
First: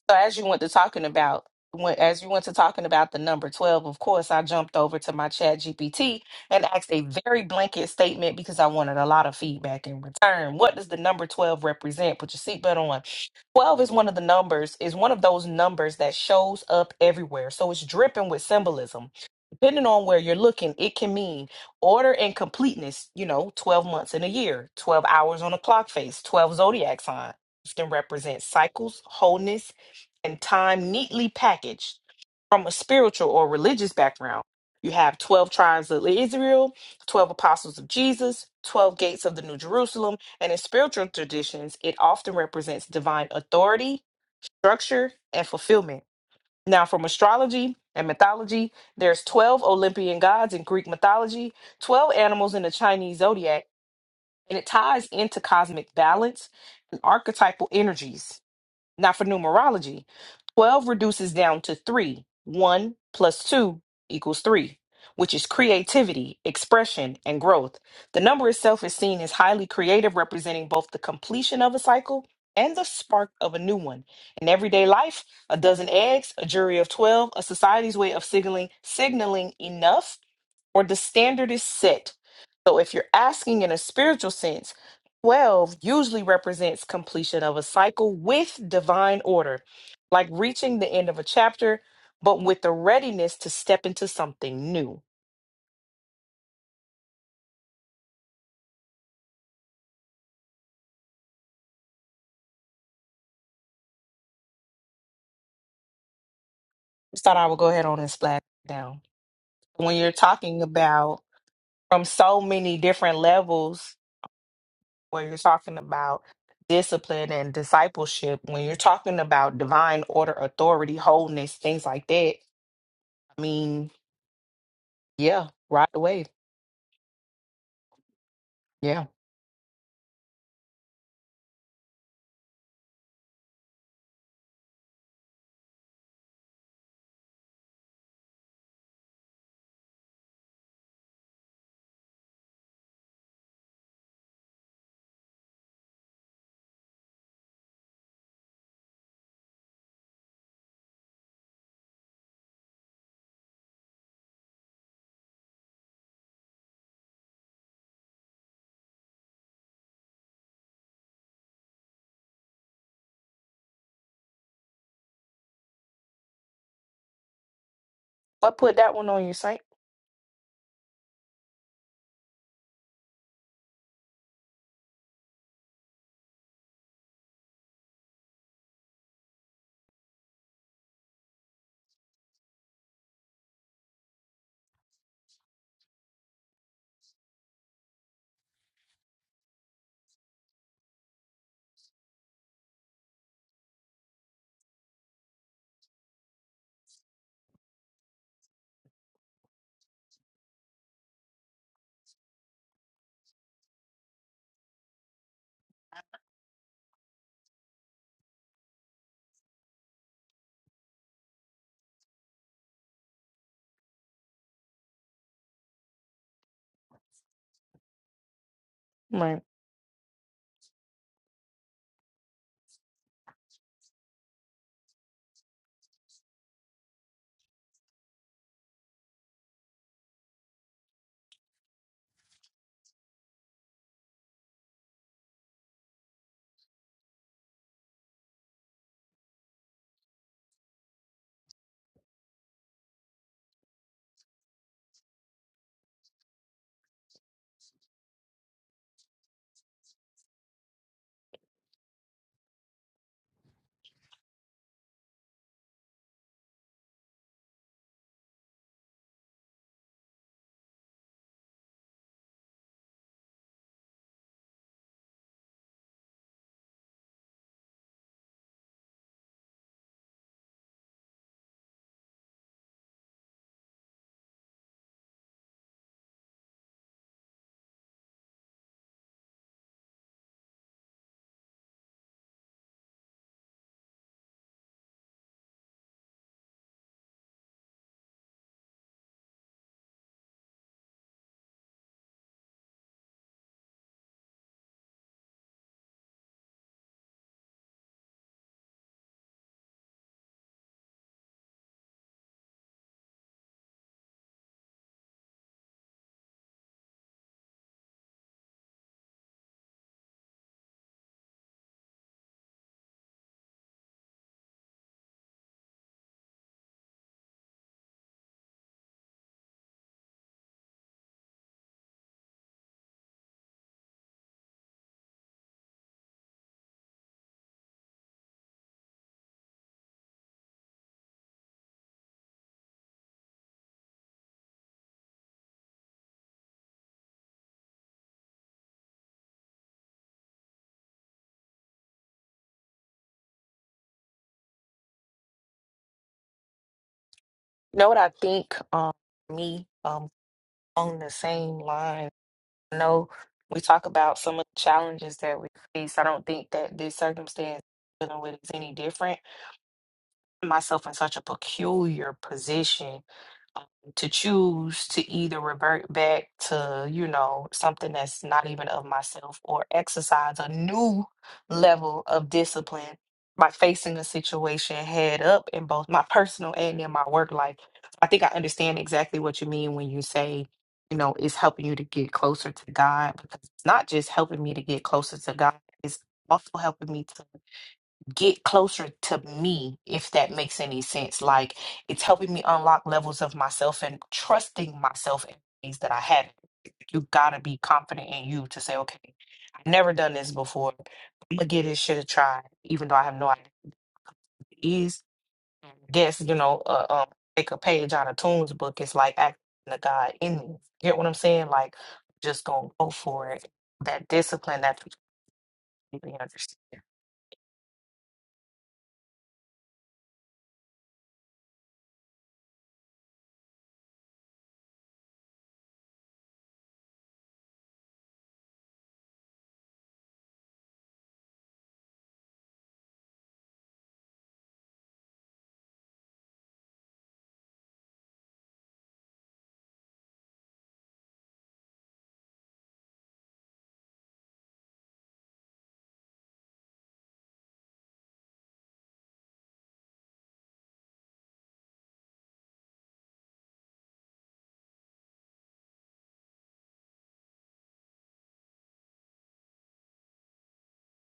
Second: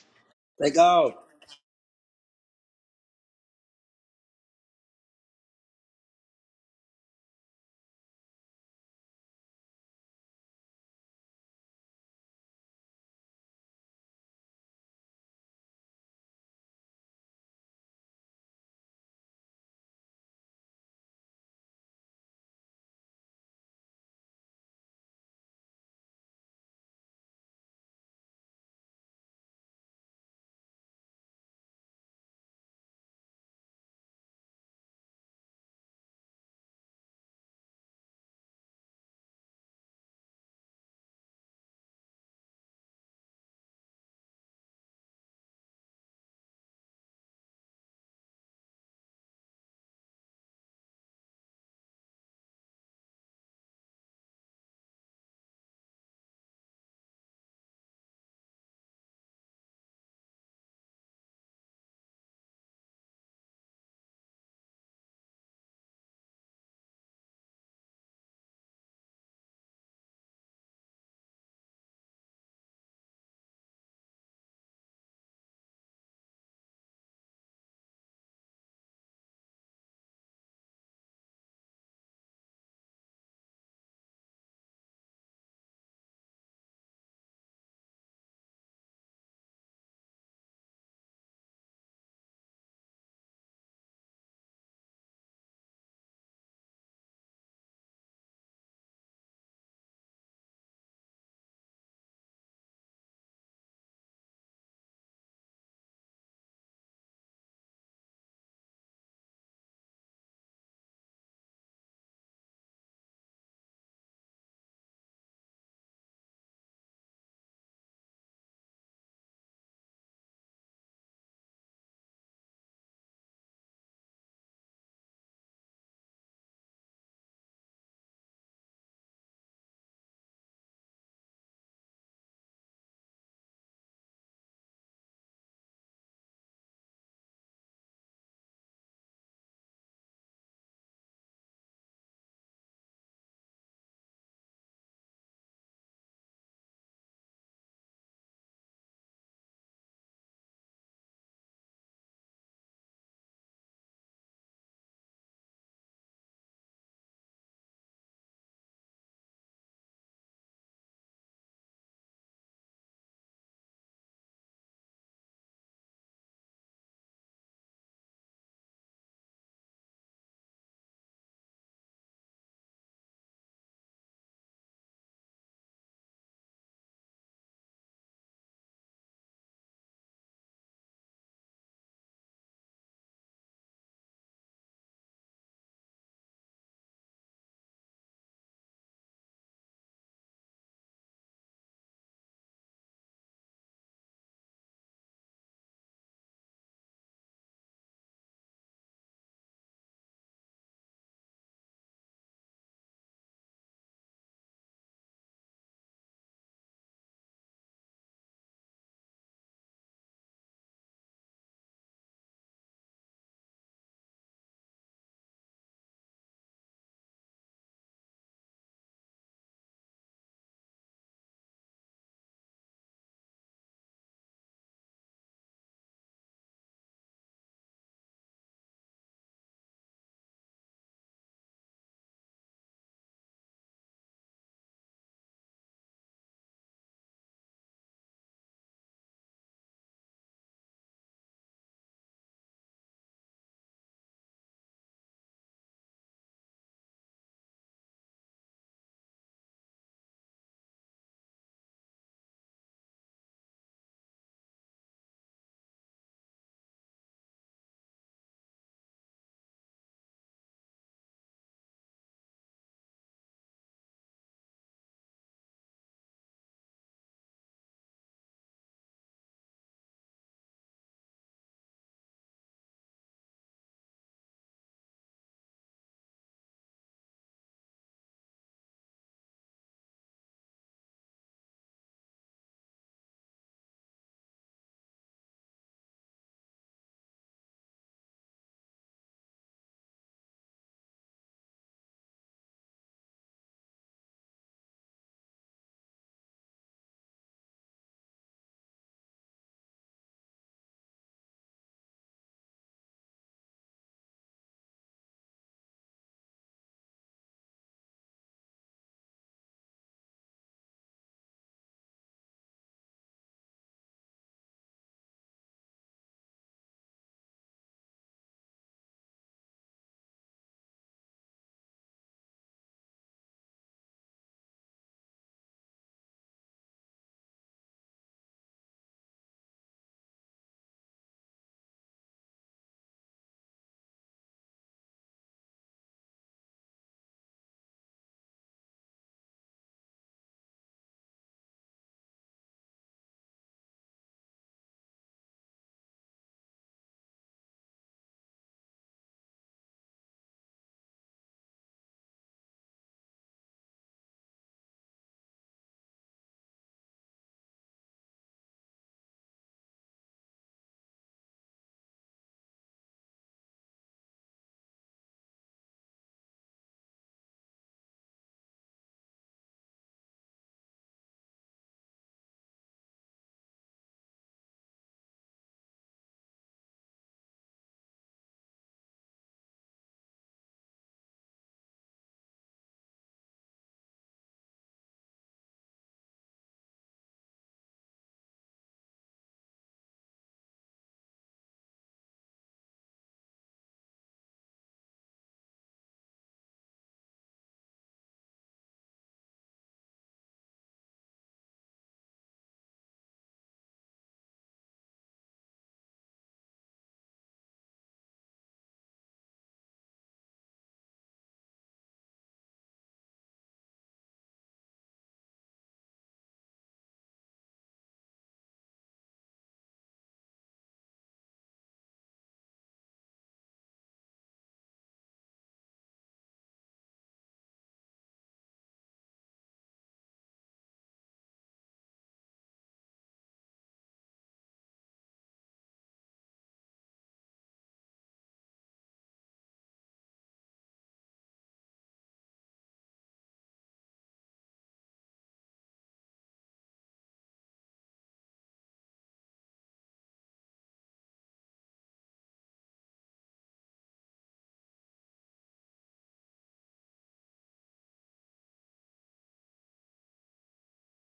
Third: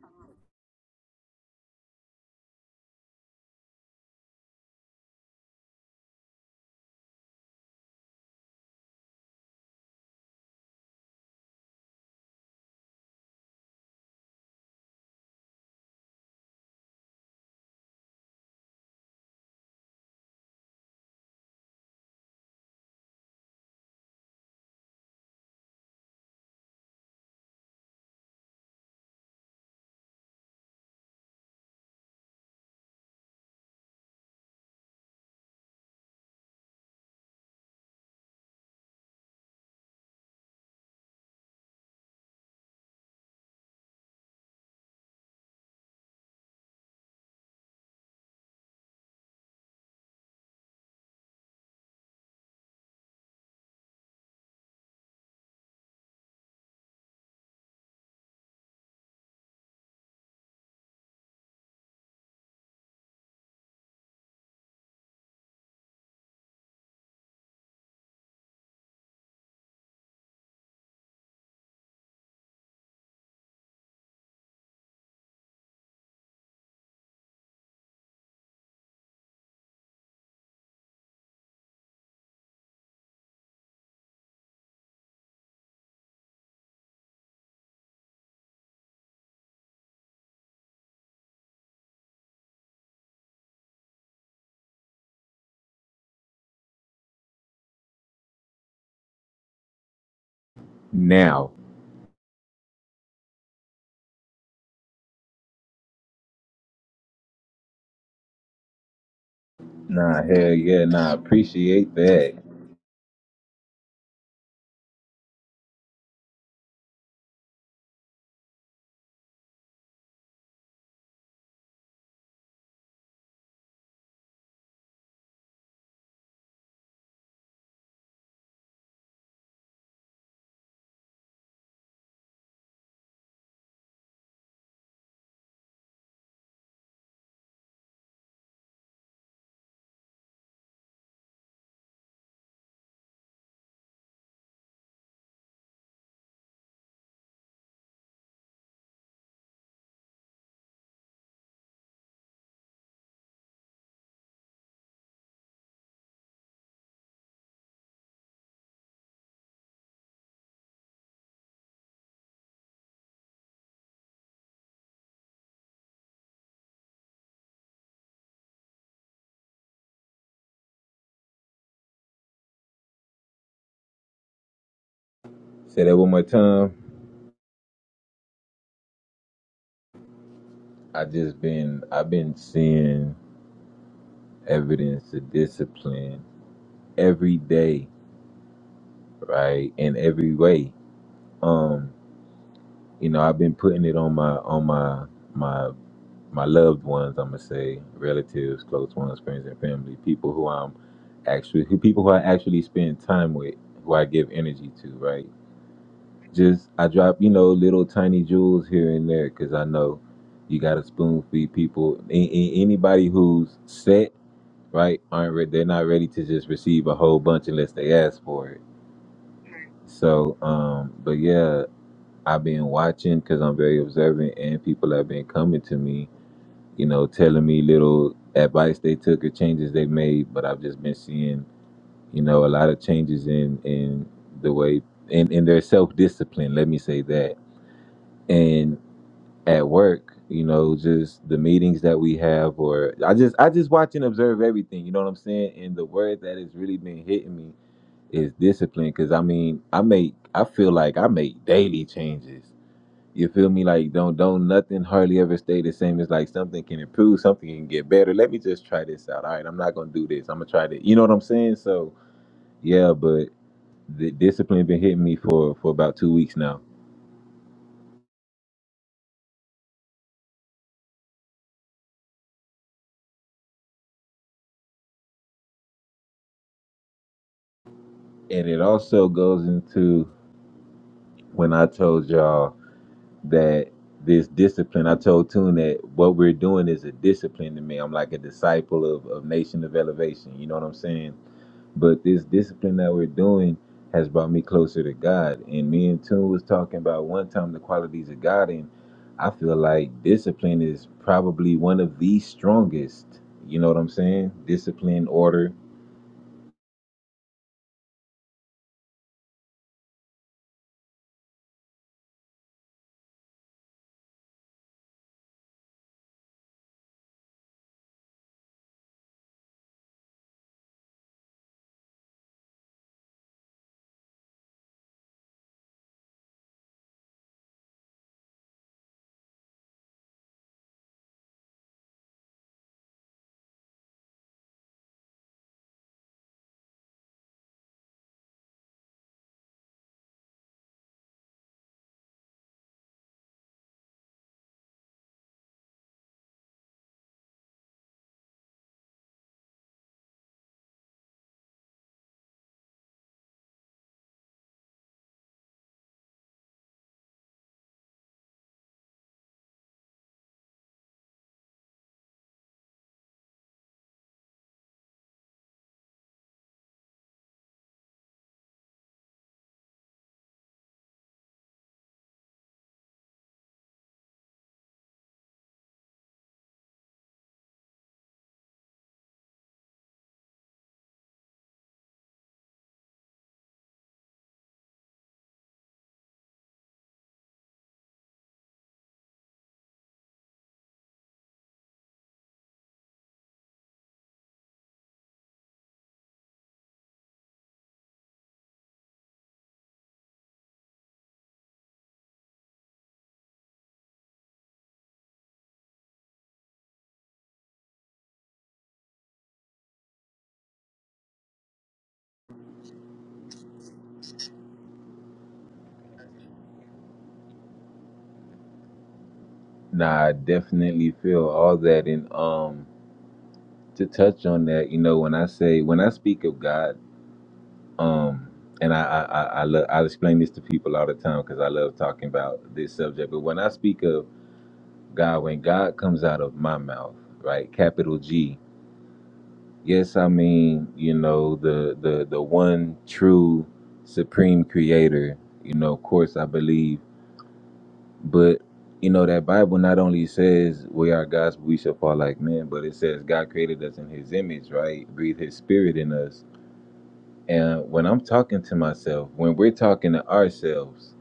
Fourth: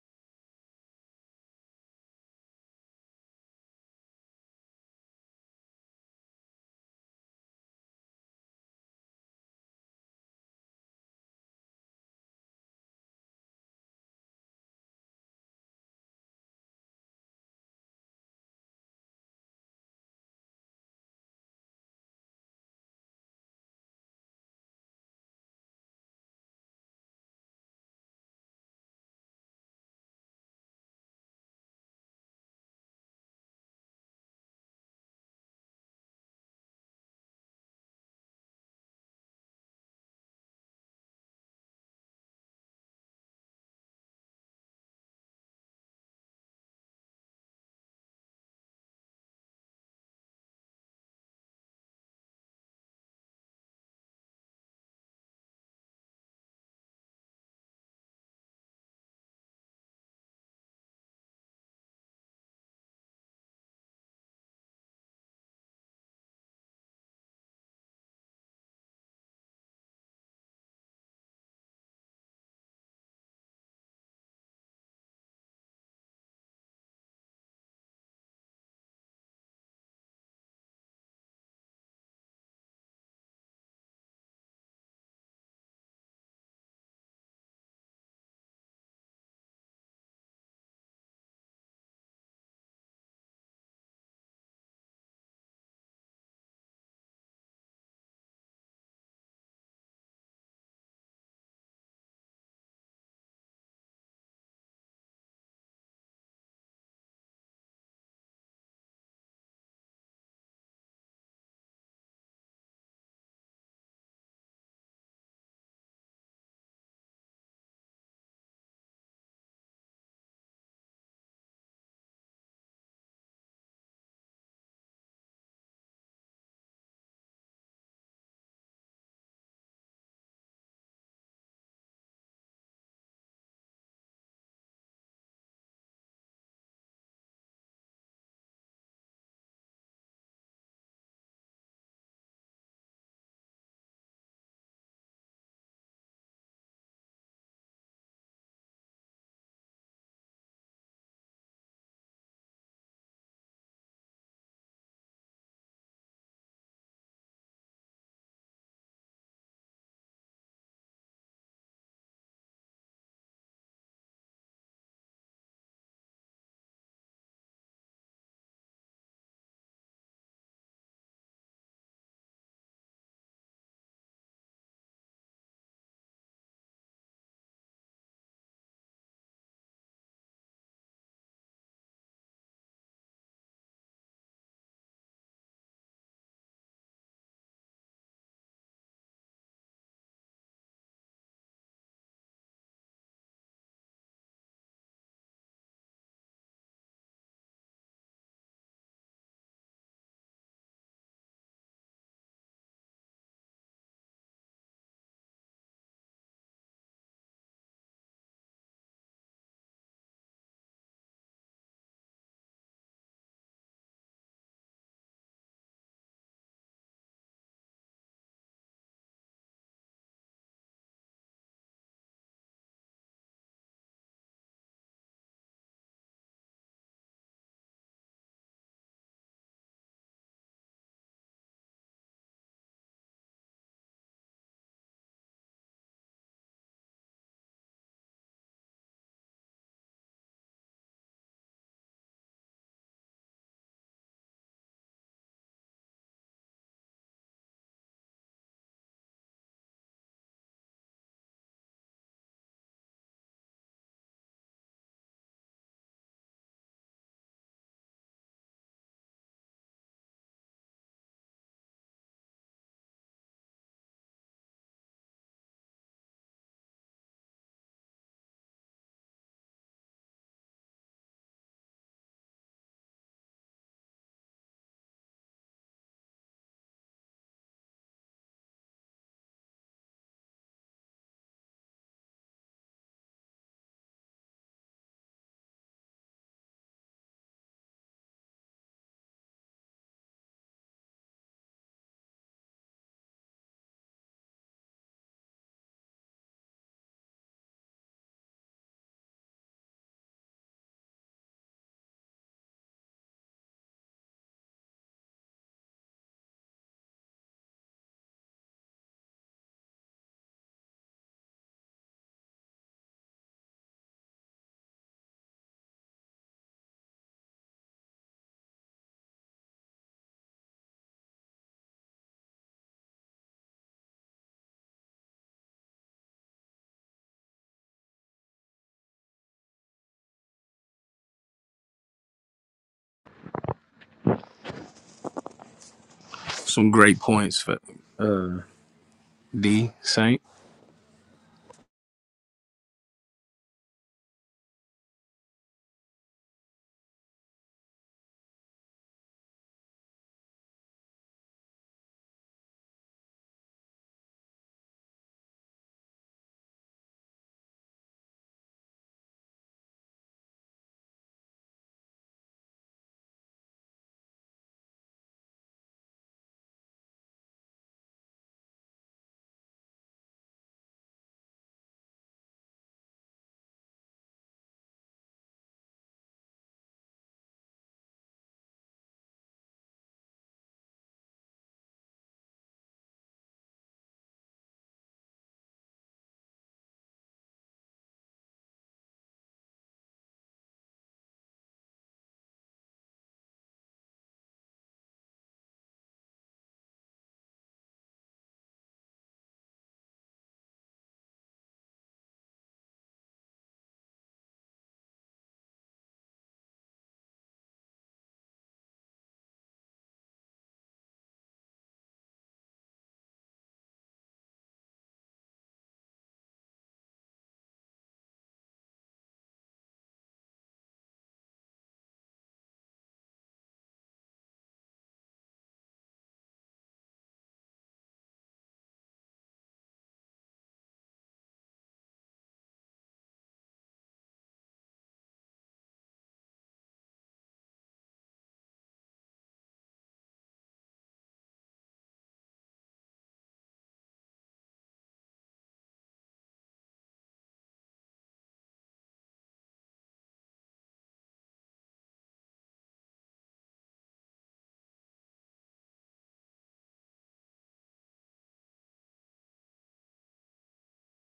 So as you went to Thank talking God. about when, as you went to talking about the number 12, of course, I jumped over to my chat GPT and asked a very blanket statement because I wanted a lot of feedback in return. What does the number 12 represent? Put your seatbelt on. 12 is one of the numbers, is one of those numbers that shows up everywhere. So it's dripping with symbolism. Depending on where you're looking, it can mean order and completeness, you know, 12 months in a year, 12 hours on a clock face, 12 zodiac sign often represents cycles, wholeness, and time neatly packaged from a spiritual or religious background. You have 12 tribes of Israel, 12 apostles of Jesus, 12 gates of the New Jerusalem, and in spiritual traditions, it often represents divine authority, structure, and fulfillment. Now, from astrology and mythology, there's 12 Olympian gods in Greek mythology, 12 animals in the Chinese zodiac, and it ties into cosmic balance and archetypal energies not for numerology. 12 reduces down to 3. 1 plus 2 equals 3, which is creativity, expression, and growth. The number itself is seen as highly creative, representing both the completion of a cycle and the spark of a new one. In everyday life, a dozen eggs, a jury of 12, a society's way of signaling signaling enough or the standard is set. So if you're asking in a spiritual sense, 12 usually represents completion of a cycle with divine order, like reaching the end of a chapter, but with the readiness to step into something new. Now. Just thought I would go ahead on and splash it down. When you're Nah, hell talking yeah, nah, about appreciate from that. so many different levels, where you're talking about discipline and discipleship, when you're talking about divine order, authority, wholeness, things like that, I mean, Yeah, ride the wave. Yeah. I put that one on your site. Say that one more time. I just been I've been seeing evidence of discipline every day, right? In every way. Um, you know, I've been putting it on my on my my my loved ones, I'm gonna say, relatives, close ones, friends and family, people who I'm actually who people who I actually spend time with, who I give energy to, right? Just I drop, you know, little tiny jewels here and there because I know you got to spoon feed people. A- a- anybody who's set right? Aren't re- they're not ready to just receive a whole bunch unless they ask for it. Right. So, um, but yeah, I've been watching because I'm very observant, and people have been coming to me, you know, telling me little advice they took or changes they made. But I've just been seeing, you know, a lot of changes in in the way in in their self discipline. Let me say that. And at work, you know, just the meetings that we have, or I just I just watch and observe everything. You know what I'm saying? And the word that has really been hitting me is discipline because i mean i make i feel like i make daily changes you feel me like don't don't nothing hardly ever stay the same it's like something can improve something can get better let me just try this out all right i'm not gonna do this i'm gonna try to you know what i'm saying so yeah but the discipline been hitting me for for about two weeks now and it also goes into when i told y'all that this discipline i told tune that what we're doing is a discipline to me i'm like a disciple of, of nation of elevation you know what i'm saying But this discipline that we're doing has brought me closer to God. And me and Tune was talking about one time the qualities of God, and I feel like discipline is probably one of the strongest. You know what I'm saying? Discipline, order. Some great points for D Saint. You know what I think um me um on the same line. I know we talk about some of the challenges that we face. I don't think that this circumstance dealing with is any different. myself in such a peculiar position um, to choose to either revert back to, you know, something that's not even of myself or exercise a new level of discipline by facing a situation head up in both my personal and in my work life. I think I understand exactly what you mean when you say, you know, it's helping you to get closer to God because it's not just helping me to get closer to God, it's also helping me to get closer to me, if that makes any sense. Like it's helping me unlock levels of myself and trusting myself in ways that I haven't. You gotta be confident in you to say, okay, I've never done this before. I'm gonna give this shit a try, even though I have no idea what it is. I guess, you know, uh, um, take a page out of Toon's book. It's like acting the God in me. Get what I'm saying? Like, just gonna go for it. That discipline that you understand. Nah, I definitely feel all that. And um, to touch on that, you know, when I say when I speak of God, um, and I I I, I, lo- I explain this to people all the time because I love talking about this subject. But when I speak of God, when God comes out of my mouth, right? Capital G. Yes, I mean, you know, the the the one true supreme creator, you know, of course I believe. But you know, that Bible not only says we are gods, but we shall fall like men, but it says God created us in his image, right? Breathe his spirit in us. And when I'm talking to myself, when we're talking to ourselves,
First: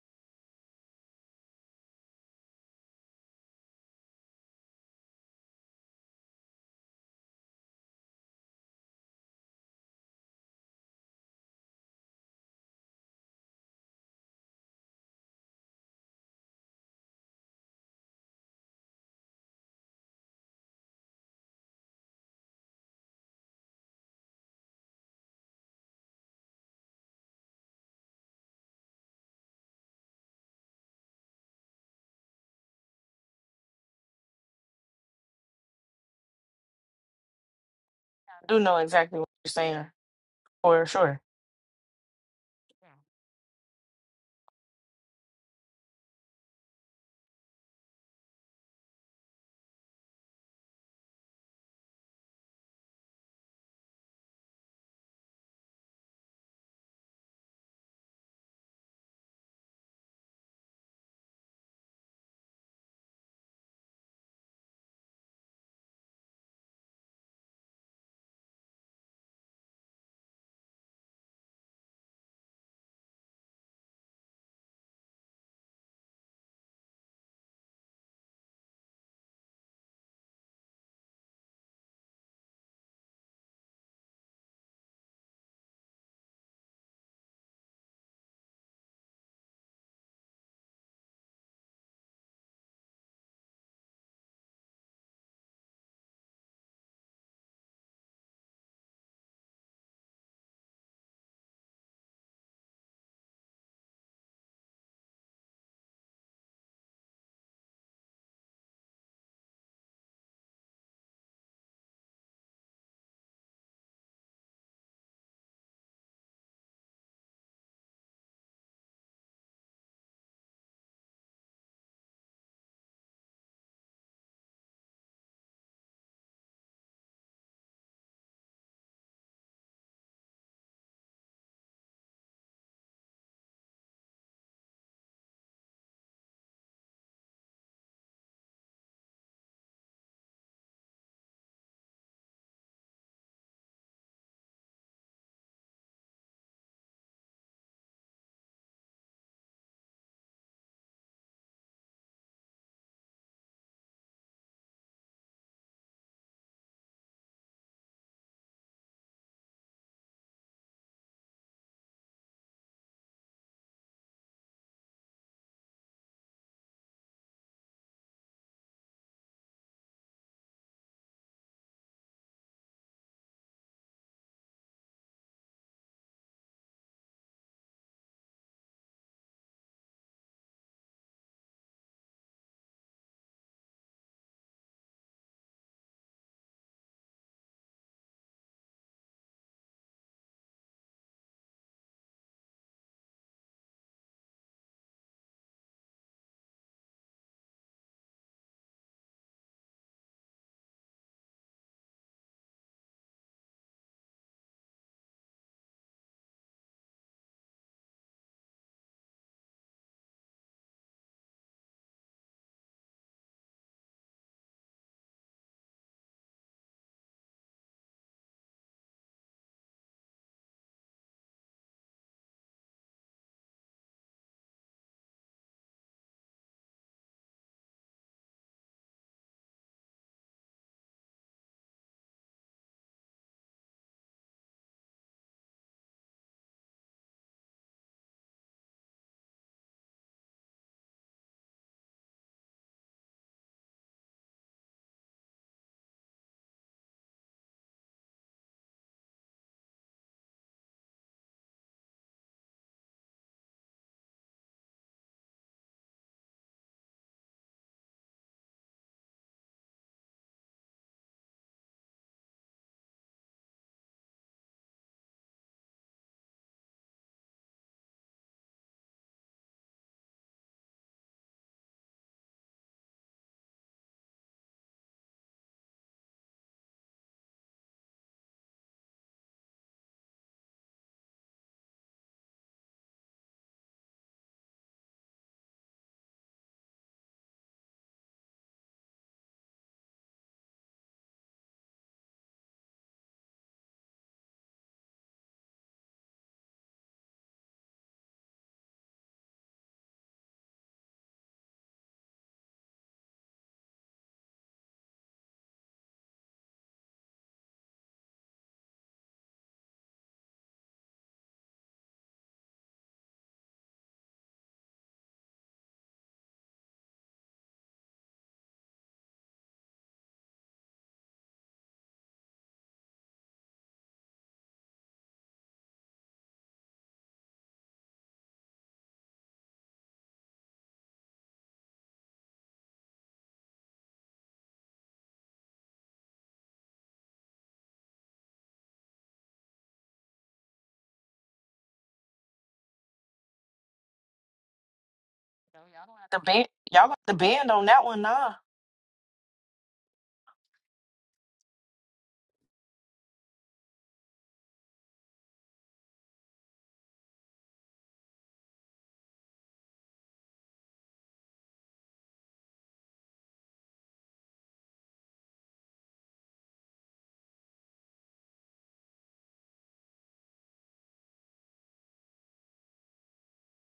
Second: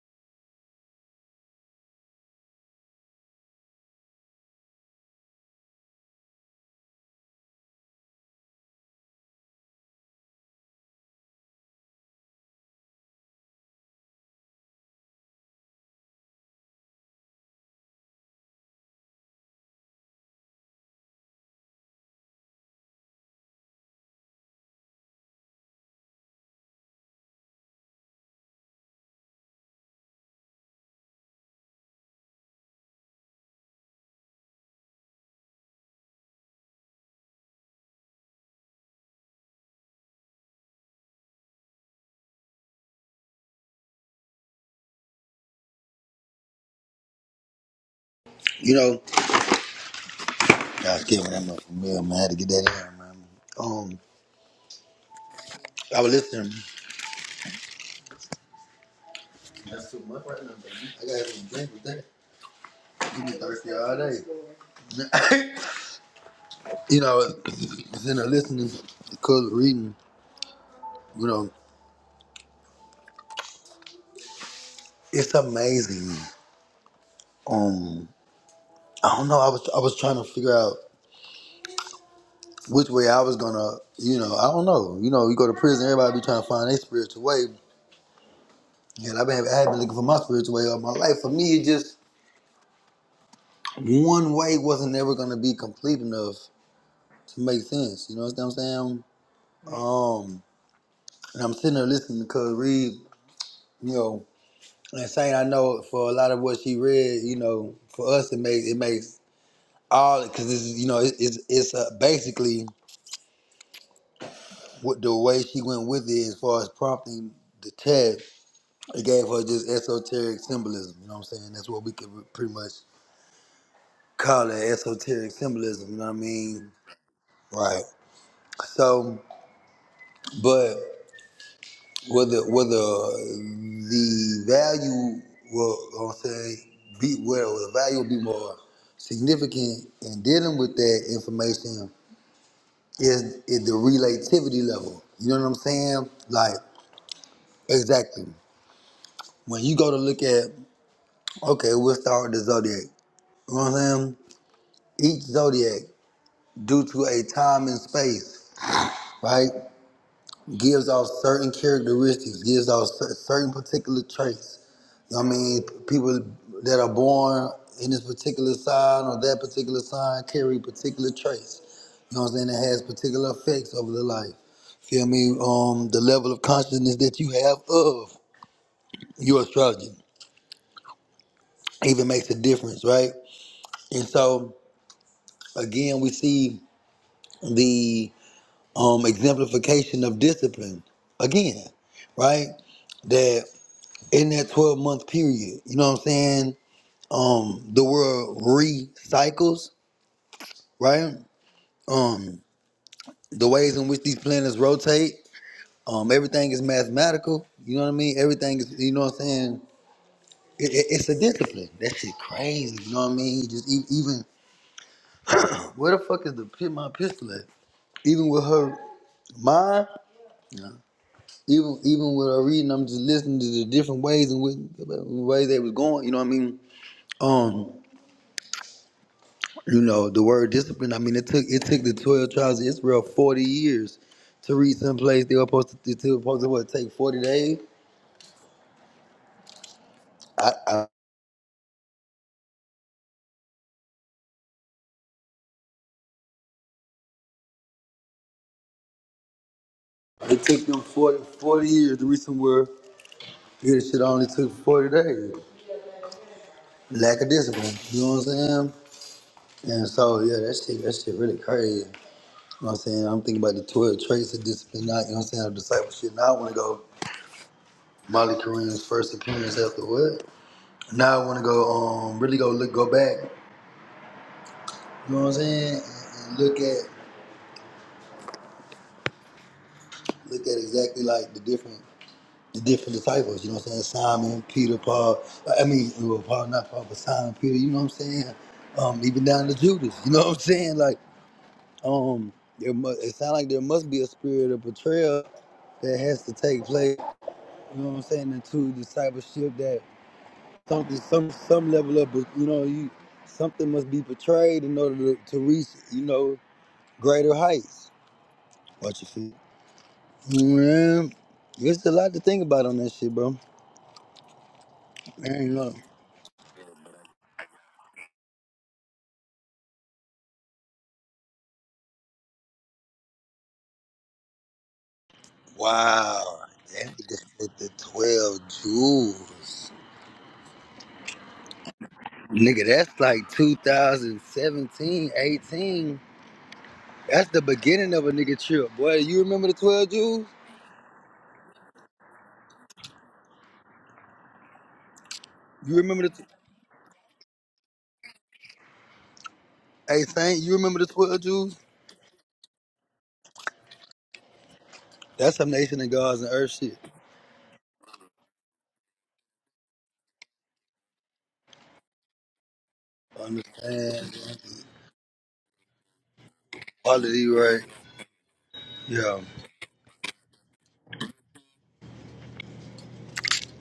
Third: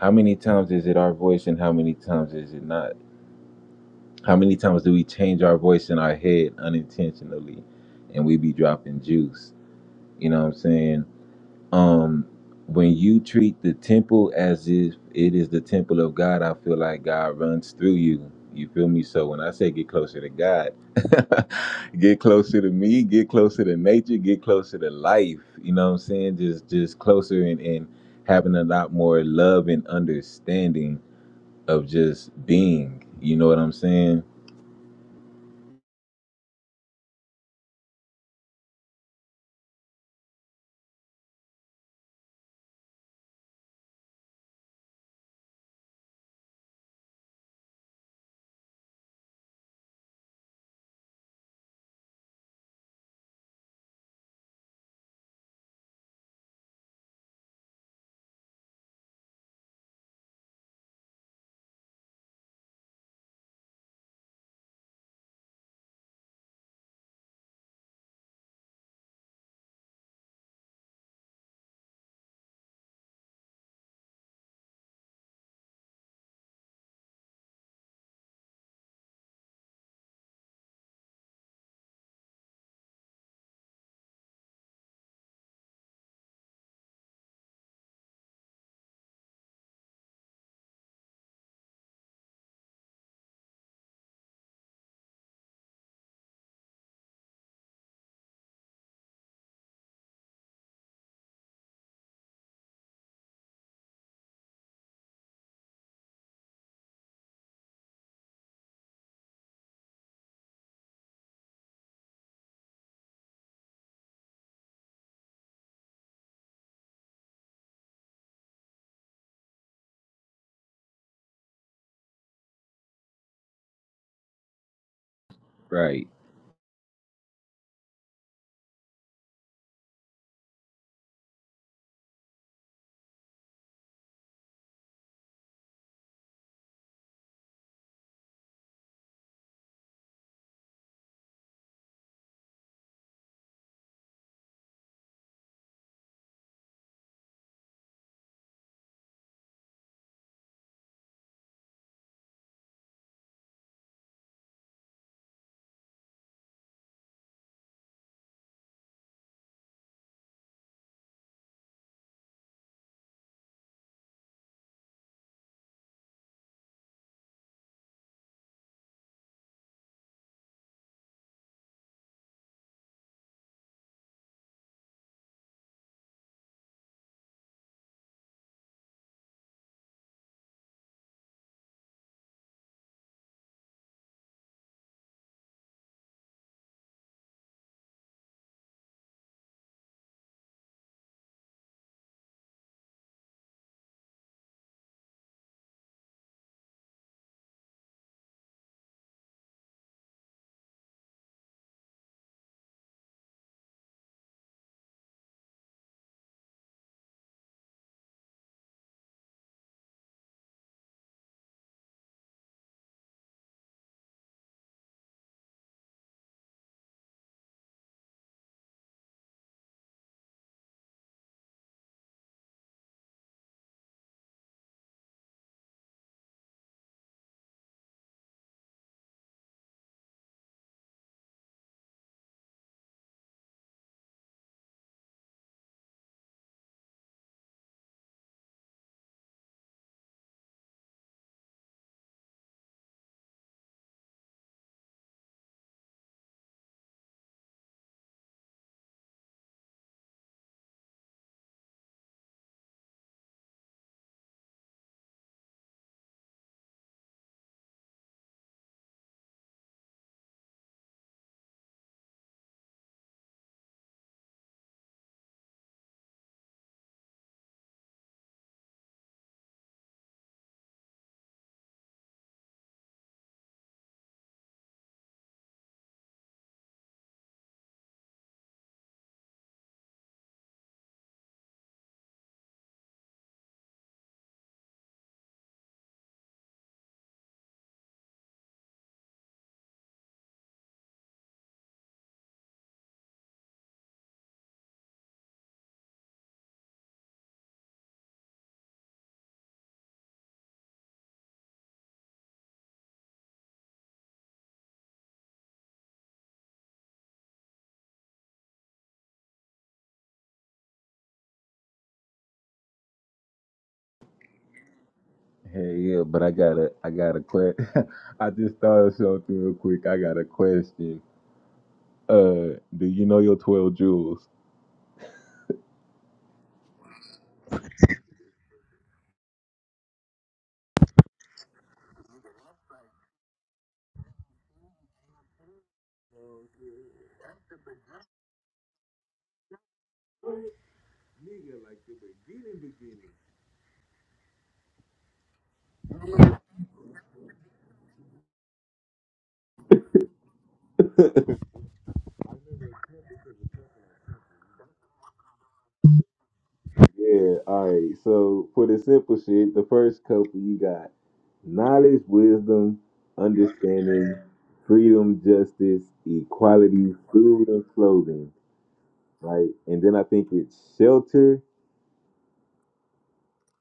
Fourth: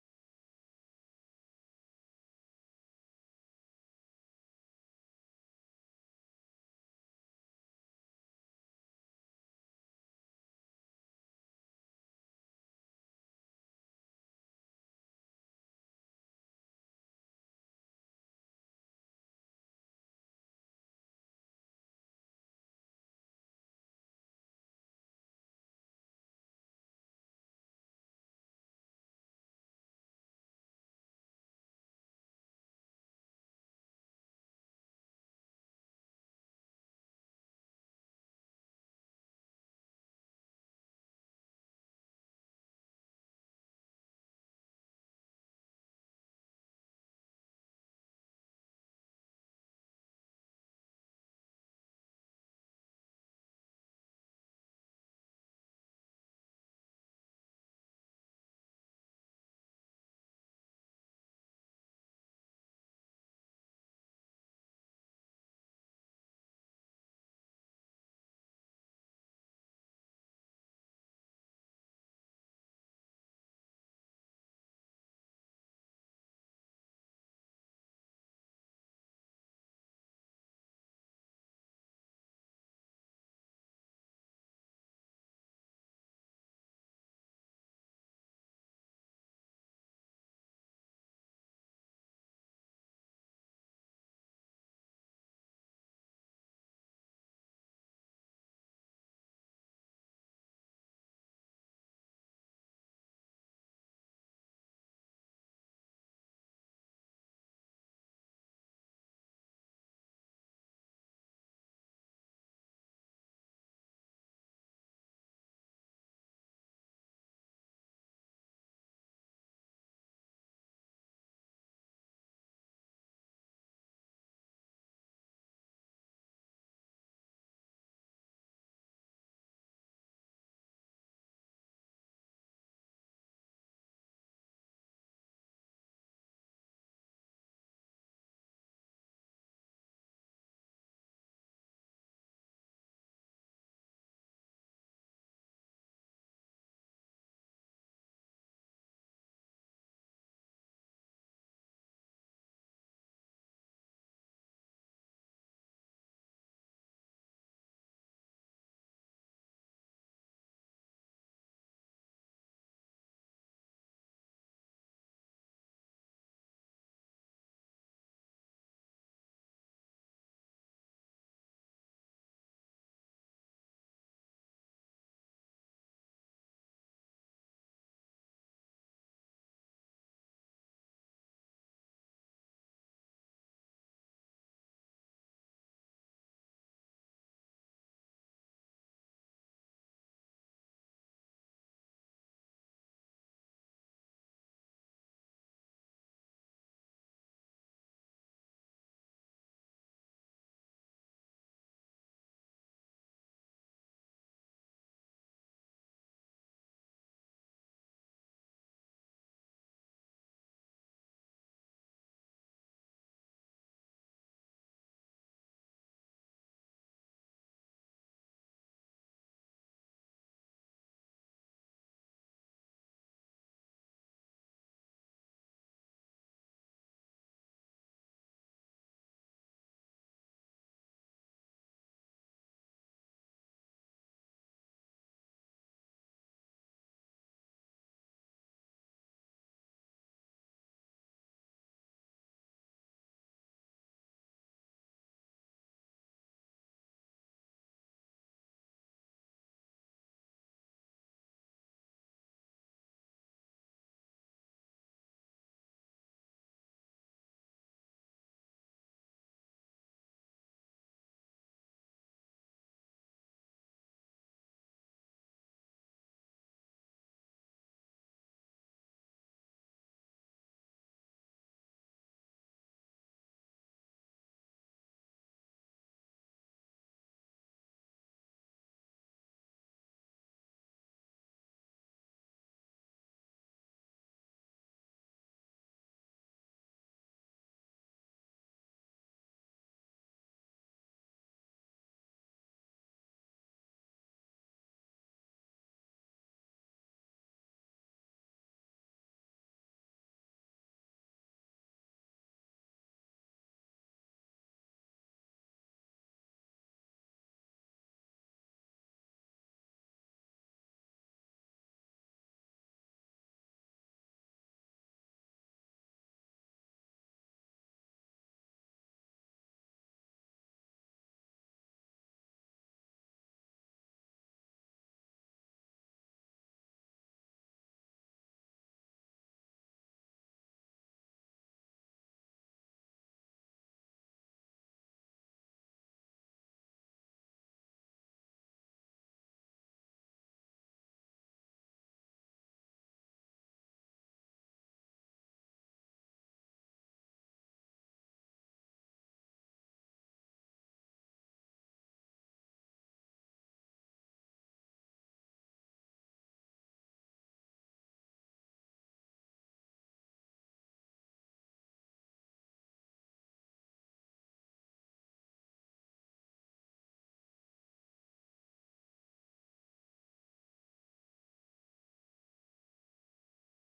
how many times is it our voice and how many times is it not? How many times do we change our voice in our head unintentionally and we be dropping juice? You know what I'm saying? Um when you treat the temple as if it is the temple of God, I feel like God runs through you. You feel me? So when I say get closer to God, get closer to me, get closer to nature, get closer to life. You know what I'm saying? Just just closer and, and having a lot more love and understanding of just being. You know what I'm saying? I do know exactly what you're saying for sure. You know, I was kidding that much for me. man. I had to get that in, man. Um, I was listening. That's too much right now, baby. I gotta have some drink with that. You be thirsty all day. you know, you know, listening because reading, you know, it's amazing. Um, I don't know. I was I was trying to figure out which way I was gonna, you know, I don't know. You know, you go to prison, everybody be trying to find their spiritual way, and I've been I've been looking for my spiritual way all my life. For me, it just one way wasn't ever gonna be complete enough to make sense. You know what I'm saying? Um, and I'm sitting there listening because read, you know, and saying I know for a lot of what she read, you know, for us it makes it makes all because it's you know it, it's it's uh, basically what the way she went with it as far as prompting the tag it gave her just esoteric symbolism you know what i'm saying that's what we could pretty much call it esoteric symbolism you know Right. what i mean right so but whether whether uh, the value will i'm saying be where the value will be more significant in dealing with that information is, is the relativity level. You know what I'm saying? Like Exactly. When you go to look at, okay, we'll start with the zodiac. You know what I'm saying? Each zodiac, due to a time and space, right, gives off certain characteristics, gives off cer- certain particular traits. You know what I mean, people that are born in this particular sign or that particular sign carry particular traits. You know what I'm saying? It has particular effects over the life. Feel me? Um, the level of consciousness that you have of your astrology even makes a difference, right? And so again, we see the um, exemplification of discipline again, right? That in that 12 month period, you know what I'm saying? Um, the world recycles, right? Um, the ways in which these planets rotate, um, everything is mathematical. You know what I mean? Everything is, you know what I'm saying? It, it, it's a discipline. That shit crazy. You know what I mean? Just e- even where the fuck is the pi- my pistol at? Even with her mind, even even with her reading, I'm just listening to the different ways and with ways they was going. You know what I mean? Um, you know the word discipline. I mean, it took it took the twelve tribes of Israel forty years to reach some place they were supposed to. It took supposed to what take forty days. It took them 40 40 years to reach somewhere. Yeah, this shit only took forty days. Lack of discipline. You know what I'm saying? And so yeah, that shit that shit really crazy. You know what I'm saying? I'm thinking about the twelve traits of discipline. Not you know what I'm saying? Of discipleship. Now I want to go. Molly Kareem's first appearance after what? Now I want to go um really go look go back. You know what I'm saying? And, and look at look at exactly like the different the different disciples. You know what I'm saying? Simon, Peter, Paul. uh, I mean, well, Paul not Paul, but Simon, Peter. You know what I'm saying? Um, even down to Judas. You know what I'm saying? Like um, there must, it sounds like there must be a spirit of betrayal that has to take place. You know what I'm saying? Into discipleship that something some some level of you know you something must be portrayed in order to, to reach you know greater heights what you feel man there's a lot to think about on that shit bro I ain't know Hey, yeah, but I got to I got a question. I just thought of something real quick. I got a question. Uh, do you know your twelve jewels? wow that nigga split the 12 jewels nigga that's like 2017 18 that's the beginning of a nigga trip boy you remember the 12 jewels So you y'all don't remember have to the ban y'all got to band on that one, nah. hey saint you remember the 12 jewels that's some nation of gods and earth shit Yeah. All right. So for the simple shit, the first couple you got knowledge, wisdom, Understand understanding, freedom, justice, equality, quality, food, right? and clothing. Yeah, Right, and then I think it's shelter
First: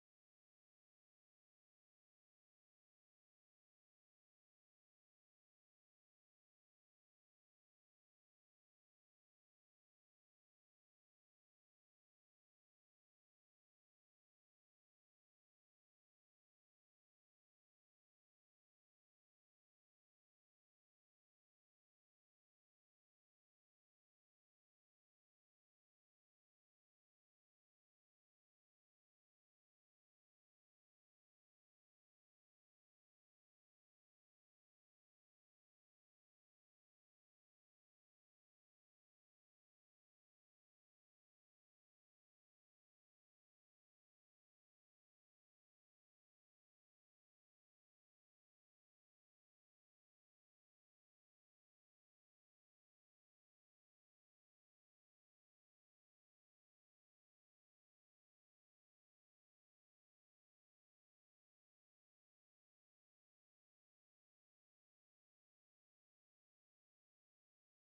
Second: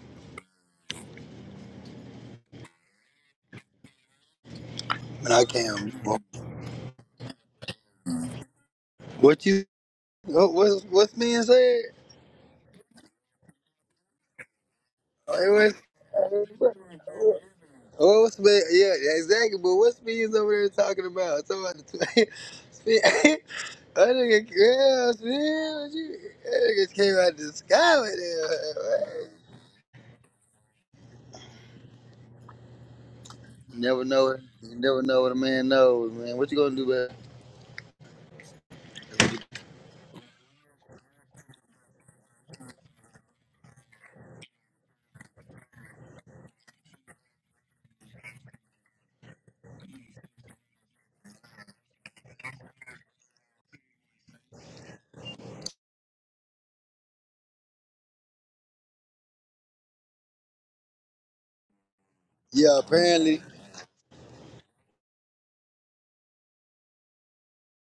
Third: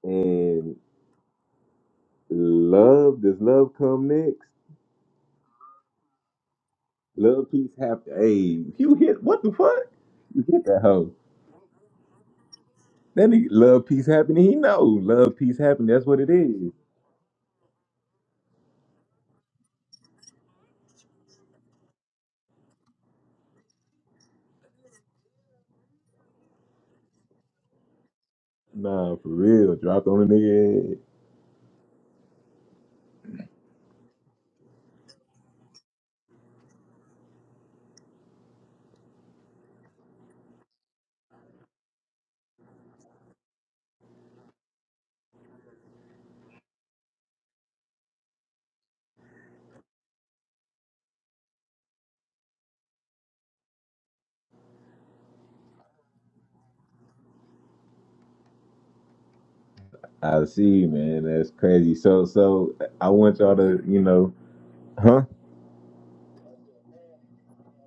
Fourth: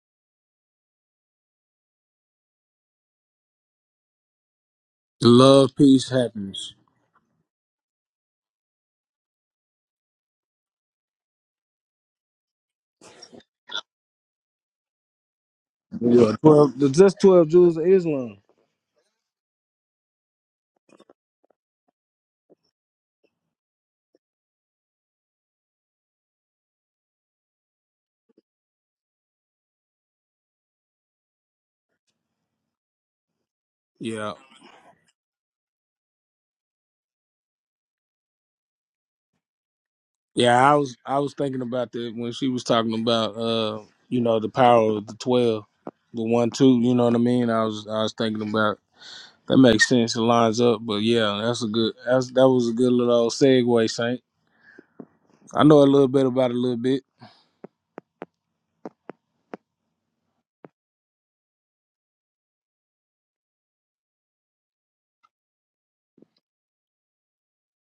and love. Does love come next? and I Love, can't. peace, happiness. Love, peace, happy. Hey, you hit what What the you? fuck? You What, hit that what's hoe. what's being said? It That nigga love peace happening. He know love peace was. happening. That's what it Yeah, is. twelve. That's just twelve jewels of What was Islam. being? Yeah, yeah, exactly. But what's being over there talking about? Talking about the I think yeah, man, what you, that nigga came out the sky with Nah, that. for real. Dropped on a nigga. head. You never know Yeah, it. You never know what a man knows, man. What you gonna do about? it? yeah. I was I was thinking about that when she was talking about uh, you know, the power of the twelve, the one two. You know what I mean? I was I was thinking about that makes sense. It lines up. But yeah, that's a good. That's that was a good little old segue, Saint. I know a little bit about it, a little bit. I see, man. That's crazy. So, so Yeah, I want apparently y'all to, you know, huh?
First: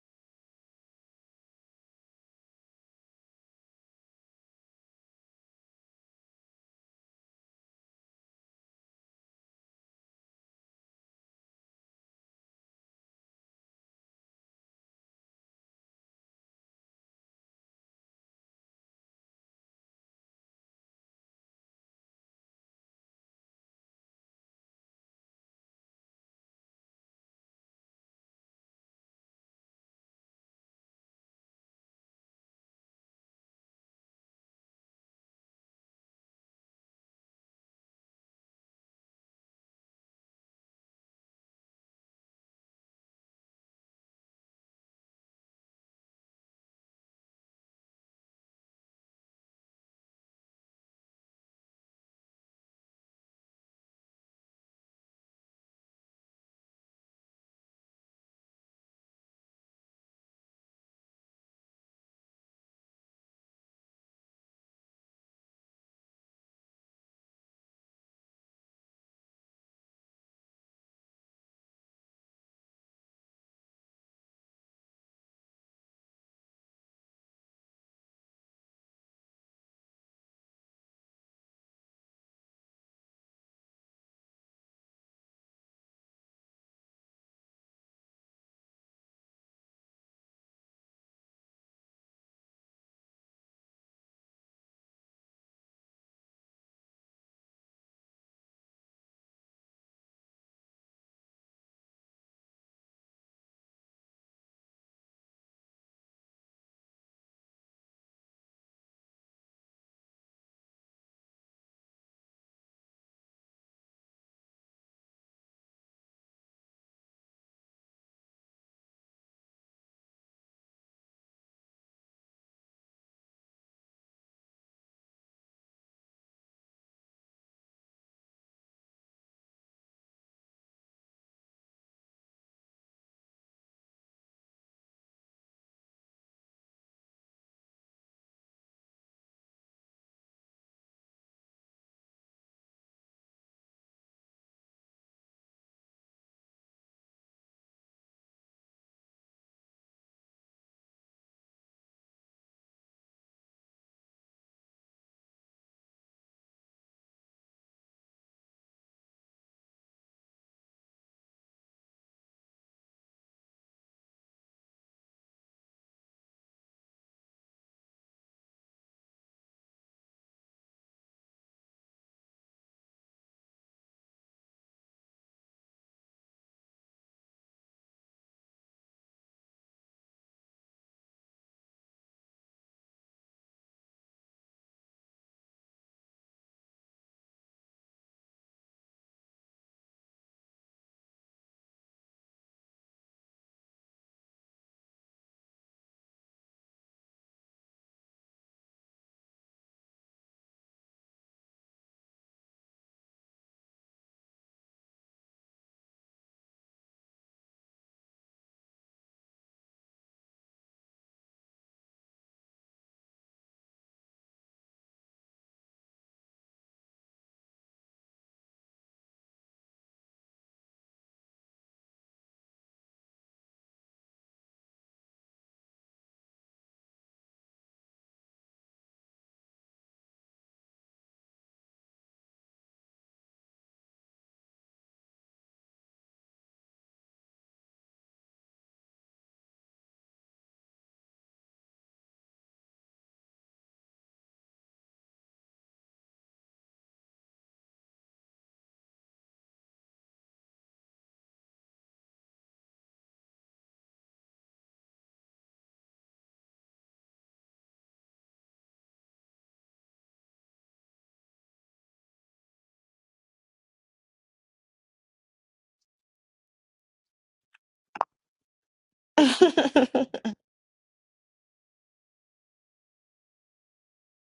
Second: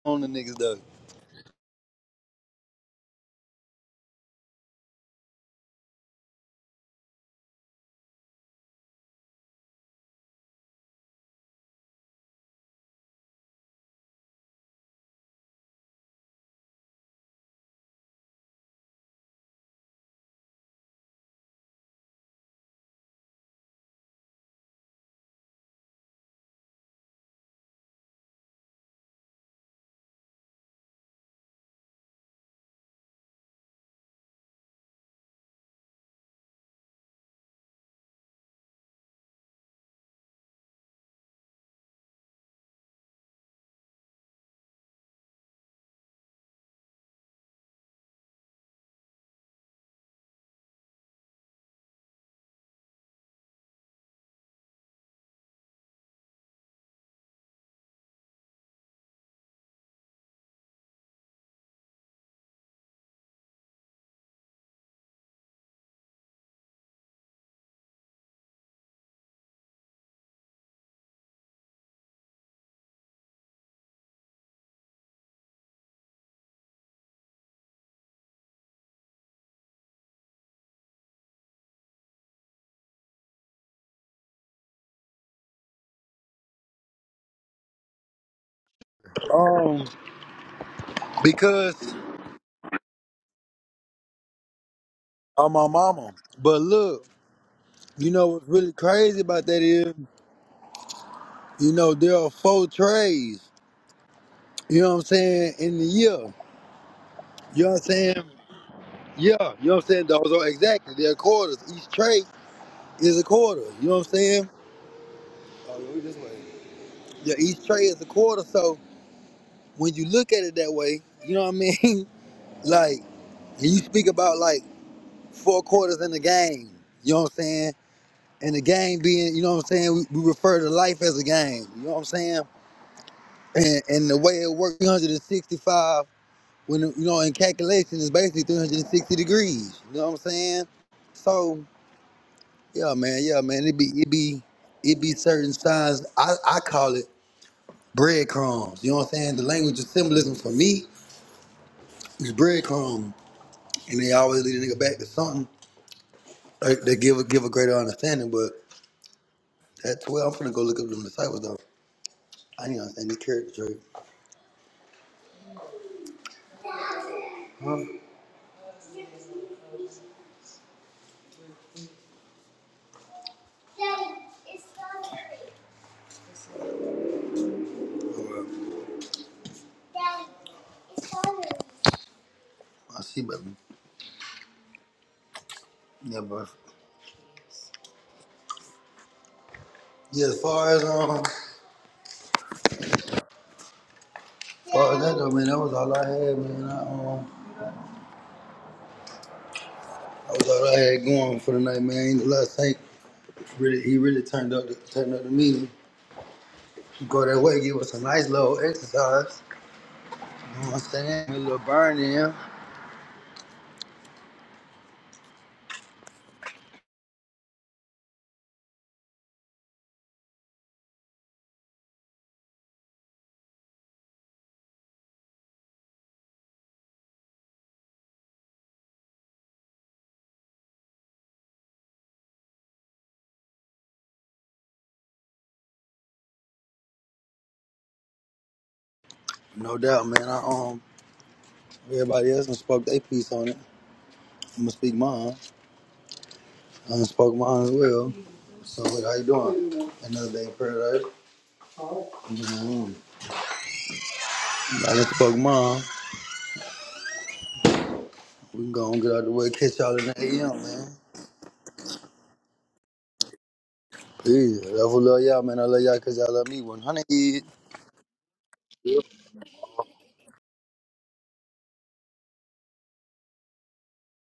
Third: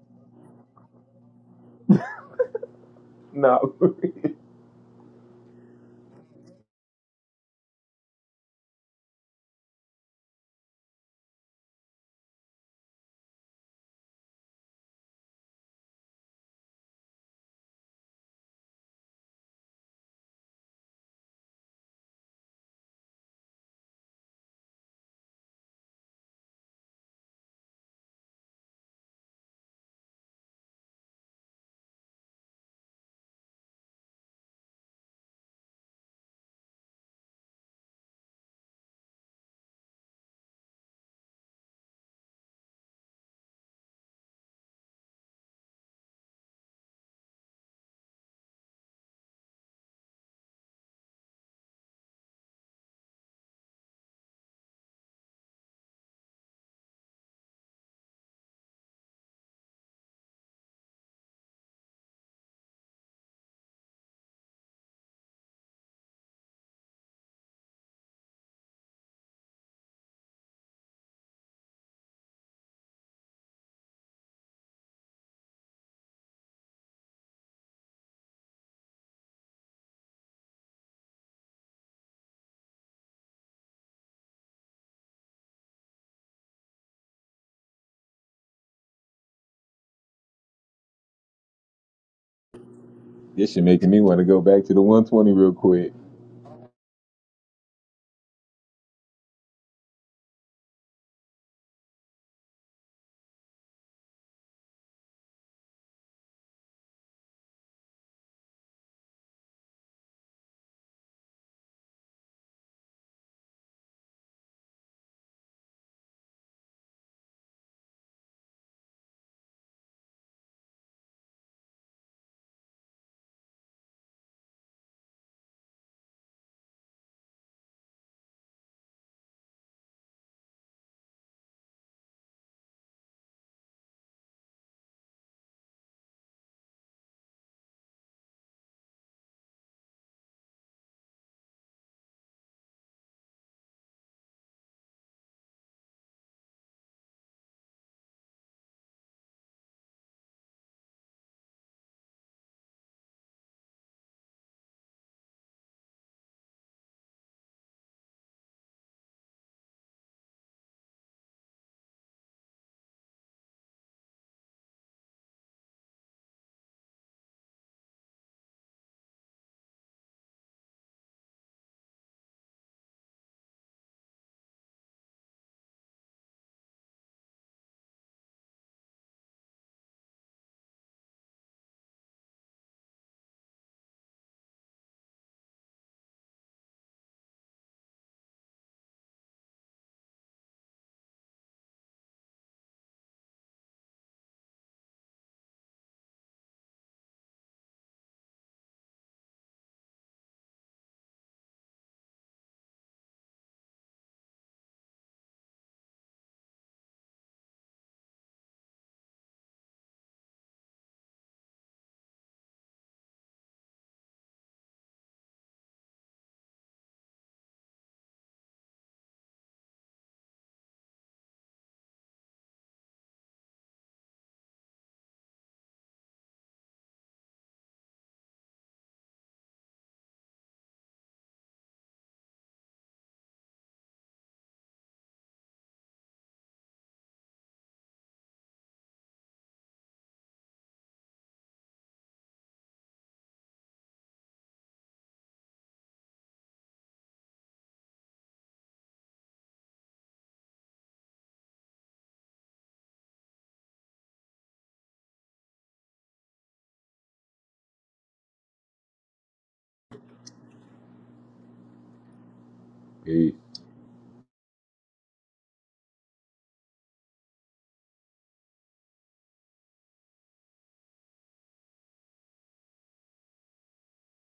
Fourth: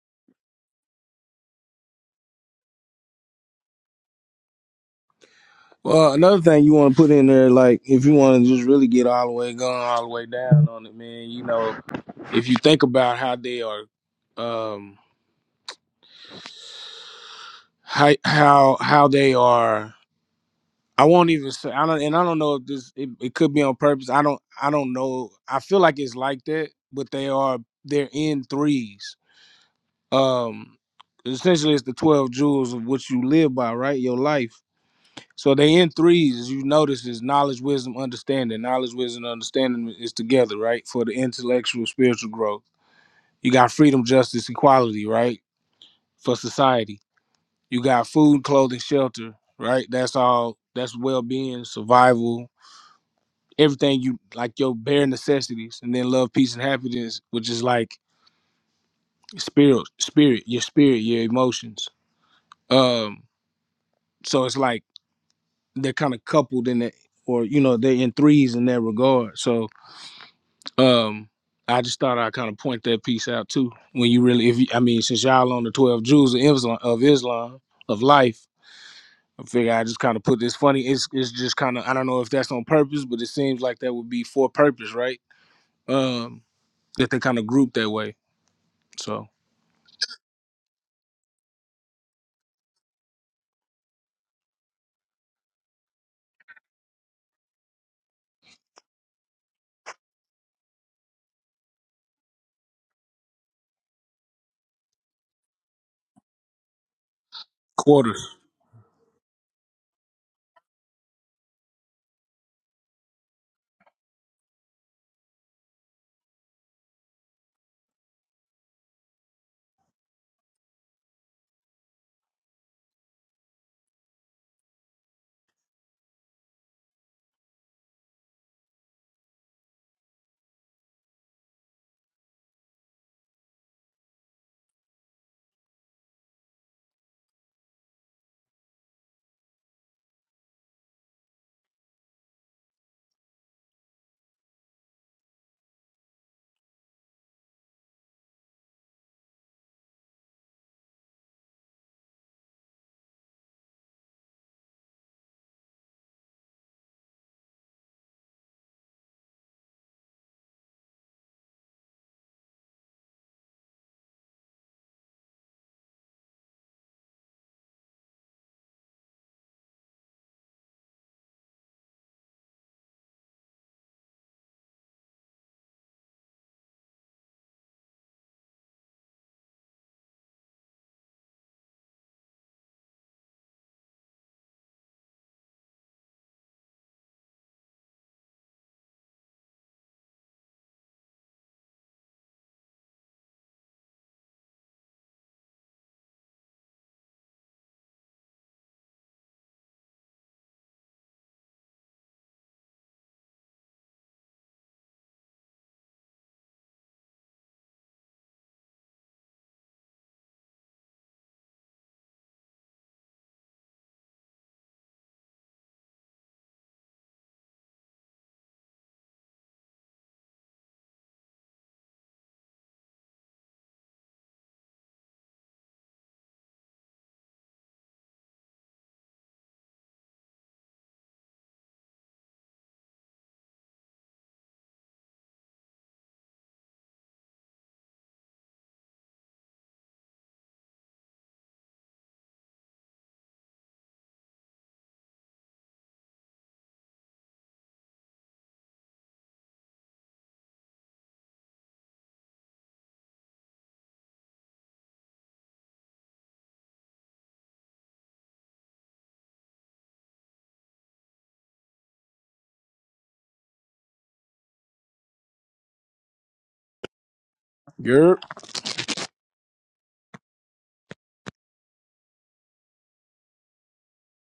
on the niggas though. No, Well, another thing you want to put in there, like if you want to just really get all the way gone, all the way down on it, man. You know, if you think about how they are, um, how how how they are. I won't even say. I don't, and I don't know if this. It, it could be on purpose. I don't. I don't know. I feel like it's like that, but they are. They're in threes. Um, essentially, it's the twelve jewels of what you live by, right? Your life So they in threes, as you notice, is knowledge, wisdom, understanding. Knowledge, wisdom, understanding is together, right? For the intellectual, spiritual growth. You got freedom, justice, equality, right? For society. You got food, clothing, shelter, right? That's all. That's well being, survival, everything you like your bare necessities. And then love, peace, and happiness, which is like spirit, spirit, your spirit, your emotions. Um, so it's like they're kind of coupled in that, or you know, they're in threes in that regard. So Um, I just thought I'd kind of point that piece out too. When you really, if you, I mean, since y'all on the twelve jewels of Islam, of Islam, of life, I figure I just kind of put this funny. It's it's just kind of I don't know if that's on purpose, but it seems like that would be for purpose, right? Um, that they kind of group that way. So Um, because this shit making me want to go back to the 120 I'm real my quick. mama. But look. You know what's really crazy about that is, you know, there are four trades, you know what I'm saying, in the year. You know what I'm quarters. saying? Yeah, you know what I'm saying? Those are exactly, they're quarters. Each trade is a quarter, you know what I'm saying? Oh, yeah, we this way. Yeah, each trade is a quarter. So when you look at it that way, you know what I mean? like, and you speak about like four quarters in the game, you know what I'm saying? And the game being, you know what I'm saying? We, we refer to life as a game, you know what I'm saying? and, and the way it works 365 when you know in calculation is basically 360 degrees you know what i'm saying so yeah man yeah man it be it be it be certain signs i i call it breadcrumbs you know what i'm saying the language of symbolism for me is breadcrumbs, and they always lead a nigga back to something that that give a give a greater understanding but that's where i'm finna go look up them disciples though i need to understand the character trait. Or, i see but yeah but yeah as far as um Well, that though, man, that was all I had, man. I, um, that was all I had going for the night, man. Ain't a lot. of Thank really, he really turned up, the, turned up the meeting. Go that way, give us a nice little exercise. You know what I'm saying? A little burn in, no doubt, man. I um, everybody else done spoke their piece on it. I'm gonna speak mine. I done spoke mine as well. So, what, how you doing? Another day in paradise. Mm-hmm. I done spoke mine. We can go and get out of the way, catch y'all in the AM, man. Peace. Hey, I love y'all, man. I love y'all because y'all love me 100. yep.